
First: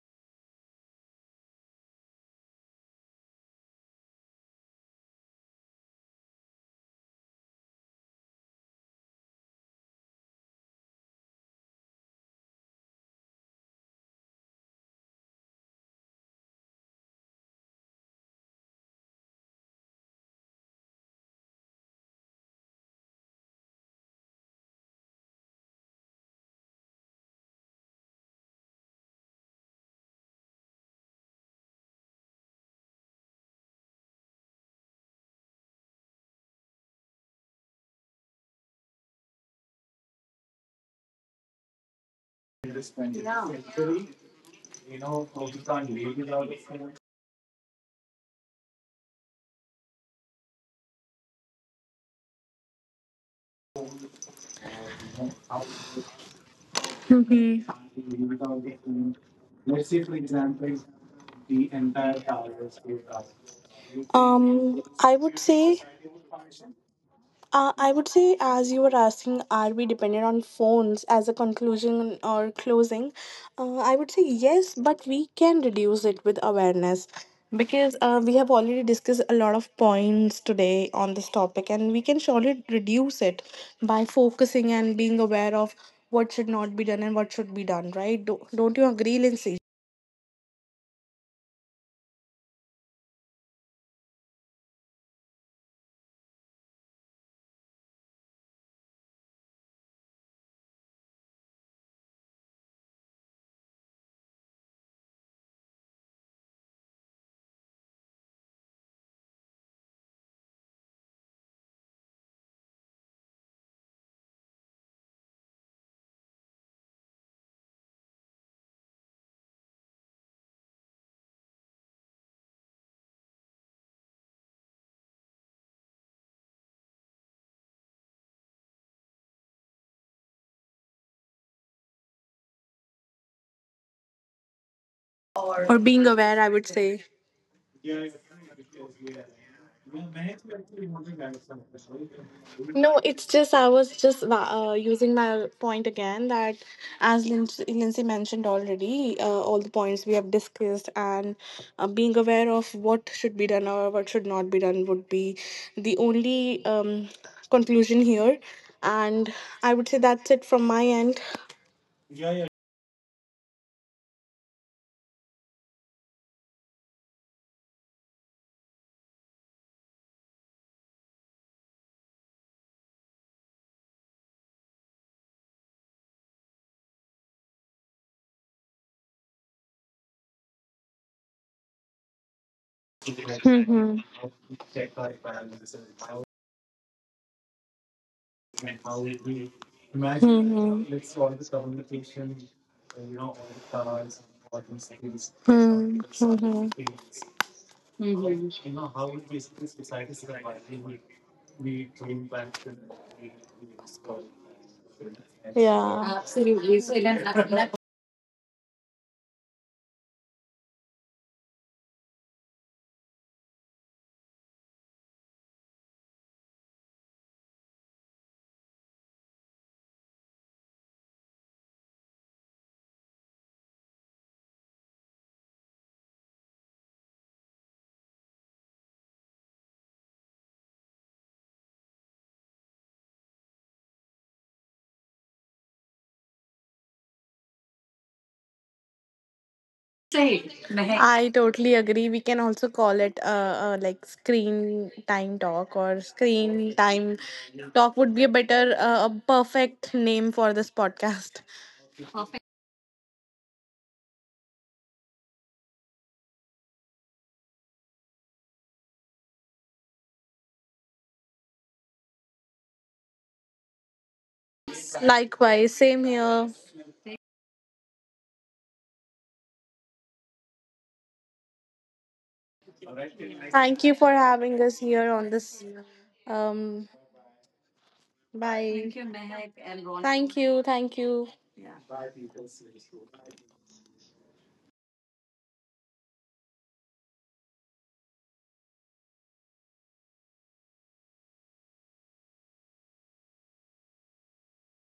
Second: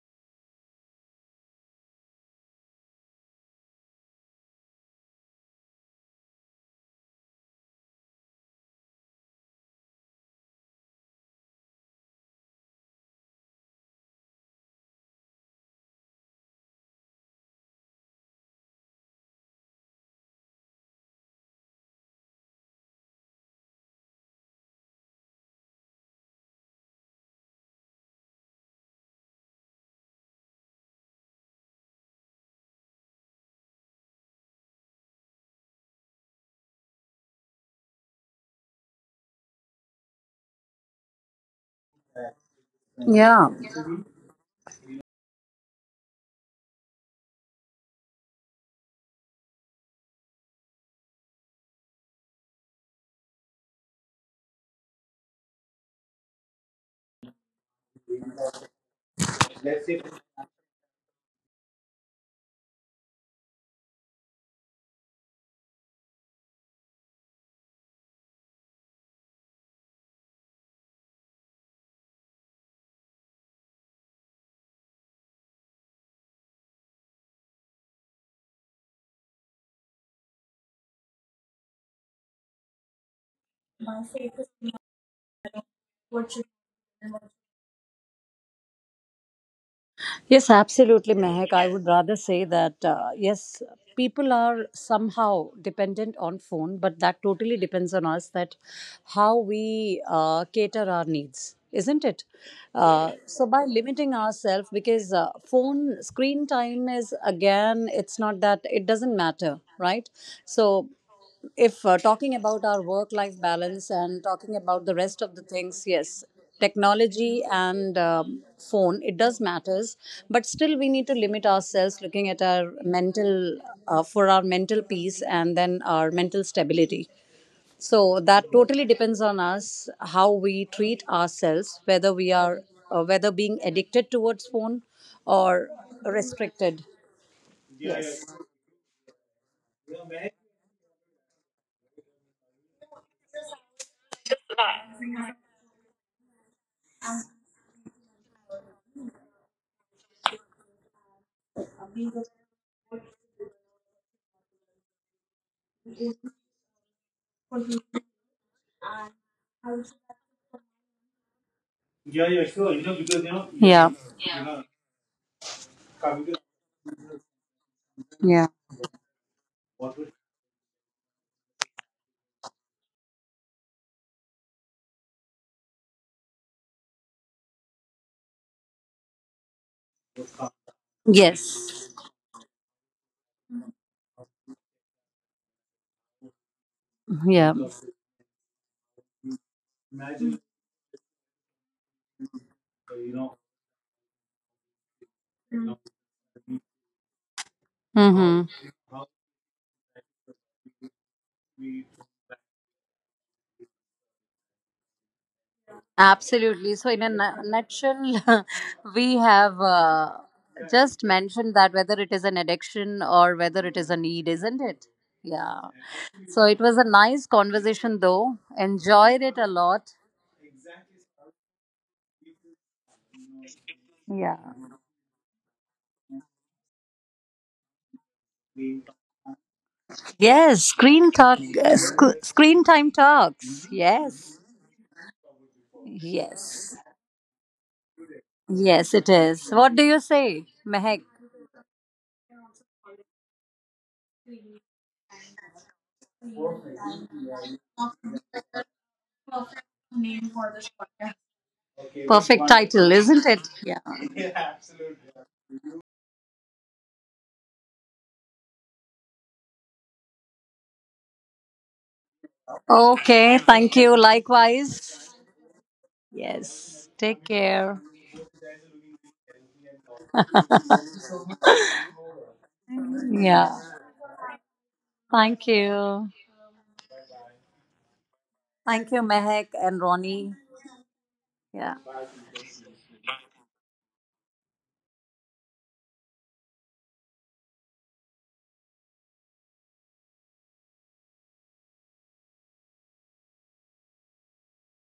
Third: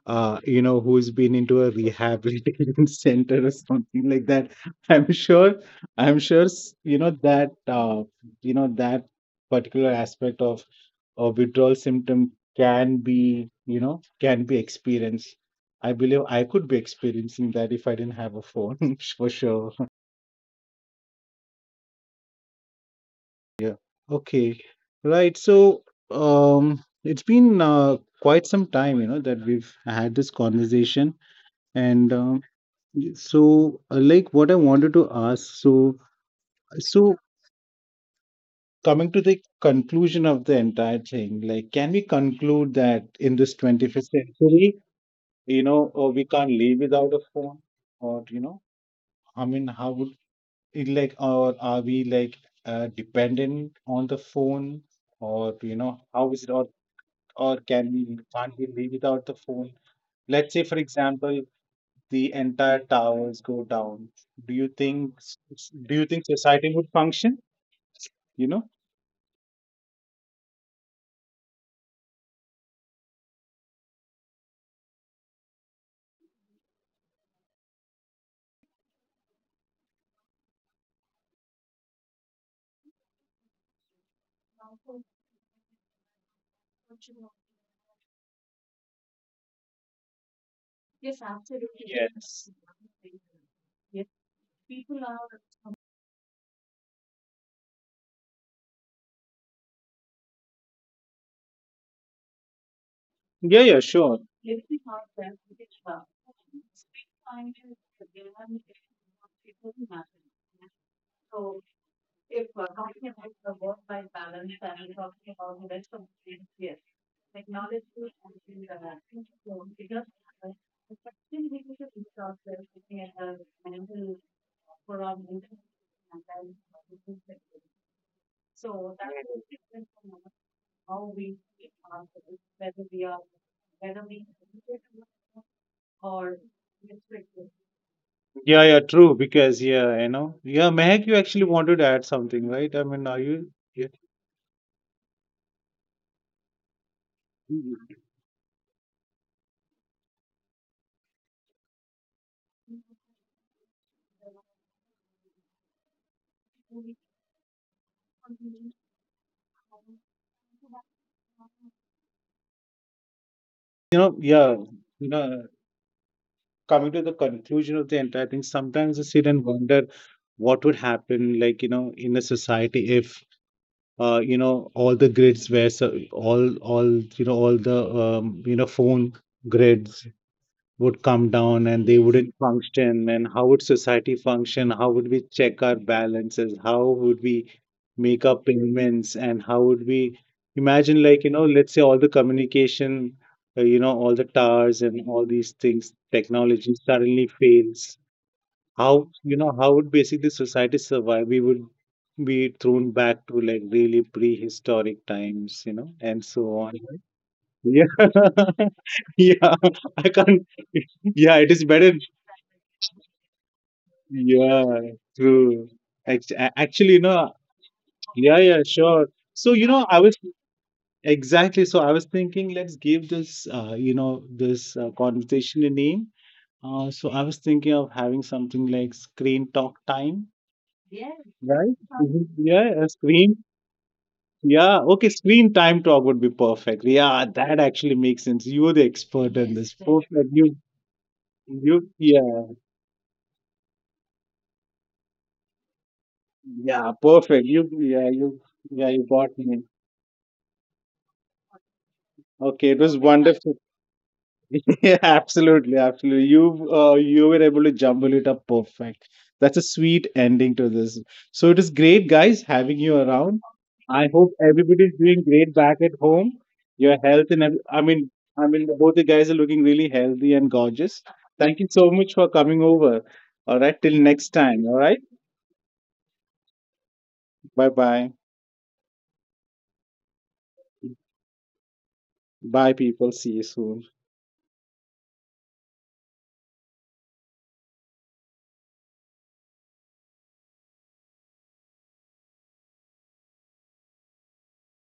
[SPEAKER 1] you know, who's been into a rehabilitation center or something like that. I'm sure, I'm sure, you know, that particular aspect of a withdrawal symptom can be, you know, can be experienced. I believe I could be experiencing that if I didn't have a phone, for sure. Yeah. Okay. Right. So, it's been quite some time, you know, that we've had this conversation. And like what I wanted to ask, so coming to the conclusion of the entire thing, like can we conclude that in this
[SPEAKER 3] Yeah.
[SPEAKER 1] 21st century, we can't live without a phone, or you know, I mean, how would it like, or are we like dependent on the phone, or you know, how is it, or
[SPEAKER 2] Hmm.
[SPEAKER 1] can't we live without the phone? Let's say, for example, the entire towers go down, do you think
[SPEAKER 2] Um, I would
[SPEAKER 1] do you
[SPEAKER 2] say.
[SPEAKER 1] think society would function?
[SPEAKER 2] I
[SPEAKER 1] You
[SPEAKER 2] would
[SPEAKER 1] know?
[SPEAKER 2] say, as you were asking, are we dependent on phones as a conclusion or closing? I would say yes, but we can reduce it with awareness, because we have already discussed a lot of points today on this topic, and we can surely reduce it by focusing and being aware of what should not be done and what should be done, right? Don't you agree, Lindsay?
[SPEAKER 3] Yes,
[SPEAKER 1] Yes.
[SPEAKER 3] absolutely, Mehak. I would rather say that, yes, people are somehow dependent on phone, but that totally depends on us that how we cater our needs, isn't it? Uh,
[SPEAKER 1] Yeah, yeah,
[SPEAKER 3] so by
[SPEAKER 1] sure.
[SPEAKER 3] limiting ourselves, because phone screen time is, again, it's not that, it doesn't matter, right? So if talking about our work life balance and talking about the rest of the things, yes, technology and phone, it does matters, but still we need to limit ourselves, looking at our mental, for our mental peace and then our mental stability. So that totally depends on us how we treat ourselves, whether we are, whether being addicted towards phone or
[SPEAKER 2] Or being aware, I would
[SPEAKER 3] restricted.
[SPEAKER 2] say.
[SPEAKER 1] Yeah, yeah, true. Because yeah, you know, yeah, Mehak, you actually wanted to add something, right? I mean, are
[SPEAKER 2] No,
[SPEAKER 1] you?
[SPEAKER 2] it's
[SPEAKER 1] Yeah.
[SPEAKER 2] just I was just using my point again that
[SPEAKER 1] You
[SPEAKER 2] as Lindsay mentioned already, all the points we have discussed and being aware of what should be done or what should not be done would be the only conclusion here. And I would say that's it from my end.
[SPEAKER 3] Yeah, yeah, sure. You know, because you know,
[SPEAKER 1] know,
[SPEAKER 3] yeah,
[SPEAKER 1] yeah, you know, coming to the conclusion of the entire thing, sometimes I
[SPEAKER 3] yeah,
[SPEAKER 1] sit and wonder what would happen, like you know, in a society if you know, all the grids where, so all you know, all the you know, phone grids would come down and they wouldn't
[SPEAKER 3] yes.
[SPEAKER 1] function, and how would society
[SPEAKER 2] Hmm. Hmm.
[SPEAKER 1] function, how would we check our balances, how would we
[SPEAKER 3] Yeah.
[SPEAKER 1] make our payments, and how would we imagine, like you know, let's say all the communication, you know, all the
[SPEAKER 2] Mm-hmm.
[SPEAKER 1] towers and all these things, technology suddenly fails, how,
[SPEAKER 3] Mm-hmm.
[SPEAKER 1] you know, how would basically society survive? We
[SPEAKER 2] We.
[SPEAKER 1] would be thrown back to like really prehistoric times, you know, and so
[SPEAKER 2] Yeah.
[SPEAKER 1] on.
[SPEAKER 2] Absolutely.
[SPEAKER 3] Absolutely.
[SPEAKER 2] So,
[SPEAKER 3] So, in a
[SPEAKER 2] then, an
[SPEAKER 1] Yeah.
[SPEAKER 2] like
[SPEAKER 3] nutshell, we
[SPEAKER 1] Yeah,
[SPEAKER 3] have
[SPEAKER 1] I can't. Yeah,
[SPEAKER 3] just
[SPEAKER 1] it is
[SPEAKER 3] mentioned
[SPEAKER 1] better.
[SPEAKER 3] that whether it is an addiction or whether it is a
[SPEAKER 1] Yeah,
[SPEAKER 3] need, isn't it?
[SPEAKER 1] true.
[SPEAKER 3] Yeah. So,
[SPEAKER 1] Actually, you
[SPEAKER 3] it was a
[SPEAKER 1] know,
[SPEAKER 3] nice
[SPEAKER 1] yeah,
[SPEAKER 3] conversation,
[SPEAKER 1] yeah,
[SPEAKER 3] though.
[SPEAKER 1] sure. So
[SPEAKER 3] Enjoyed
[SPEAKER 1] you
[SPEAKER 3] it
[SPEAKER 1] know,
[SPEAKER 3] a
[SPEAKER 1] I was,
[SPEAKER 3] lot.
[SPEAKER 1] exactly, so I was thinking, let's give this, you know,
[SPEAKER 3] Yeah.
[SPEAKER 1] this conversation a name. So I was thinking of having something like screen talk
[SPEAKER 3] Yes.
[SPEAKER 1] time.
[SPEAKER 3] Screen talk.
[SPEAKER 1] Right?
[SPEAKER 3] Screen
[SPEAKER 1] Mhm.
[SPEAKER 3] time
[SPEAKER 1] Yeah, a
[SPEAKER 3] talks.
[SPEAKER 1] screen.
[SPEAKER 3] Yes.
[SPEAKER 1] Yeah, okay, screen time talk would be
[SPEAKER 3] Yes.
[SPEAKER 1] perfect. Yeah, that actually makes sense.
[SPEAKER 3] Yes, it
[SPEAKER 1] You're the
[SPEAKER 3] is. What
[SPEAKER 1] expert
[SPEAKER 3] do
[SPEAKER 1] in
[SPEAKER 3] you
[SPEAKER 1] this.
[SPEAKER 2] say,
[SPEAKER 3] say,
[SPEAKER 1] Perfect.
[SPEAKER 3] Mehak?
[SPEAKER 2] I totally agree. We can also call
[SPEAKER 1] Yeah,
[SPEAKER 2] it like screen time talk, or screen time
[SPEAKER 1] yeah, perfect.
[SPEAKER 2] talk would be a
[SPEAKER 1] Yeah, you got
[SPEAKER 2] perfect
[SPEAKER 1] me.
[SPEAKER 2] name for this podcast.
[SPEAKER 3] Perfect title,
[SPEAKER 1] Okay, it was
[SPEAKER 3] isn't it? Yeah.
[SPEAKER 1] wonderful. Yeah, absolutely, absolutely. You you were able to jumble it up perfect. That's a sweet ending to this. So it is great, guys, having you
[SPEAKER 3] Okay,
[SPEAKER 1] around.
[SPEAKER 3] thank you.
[SPEAKER 1] I hope everybody's
[SPEAKER 3] Likewise.
[SPEAKER 1] doing
[SPEAKER 2] Likewise,
[SPEAKER 1] great back
[SPEAKER 2] same
[SPEAKER 1] at
[SPEAKER 2] here.
[SPEAKER 1] home.
[SPEAKER 3] Yes,
[SPEAKER 1] Your
[SPEAKER 3] take
[SPEAKER 1] health and
[SPEAKER 3] care.
[SPEAKER 1] I mean, both the guys are looking really healthy and gorgeous. Thank you so much for coming over.
[SPEAKER 3] Yeah,
[SPEAKER 1] All
[SPEAKER 2] Thank you
[SPEAKER 1] right,
[SPEAKER 2] for
[SPEAKER 1] till next
[SPEAKER 2] having us
[SPEAKER 1] time. All
[SPEAKER 2] here
[SPEAKER 1] right,
[SPEAKER 2] on the.
[SPEAKER 3] thank you.
[SPEAKER 2] Um,
[SPEAKER 1] bye,
[SPEAKER 2] bye. Thank
[SPEAKER 3] Thank you,
[SPEAKER 2] you.
[SPEAKER 3] Mehak and
[SPEAKER 2] Thank
[SPEAKER 3] Ronnie.
[SPEAKER 2] you. Thank you.
[SPEAKER 3] Yeah.
[SPEAKER 1] bye people. See you soon.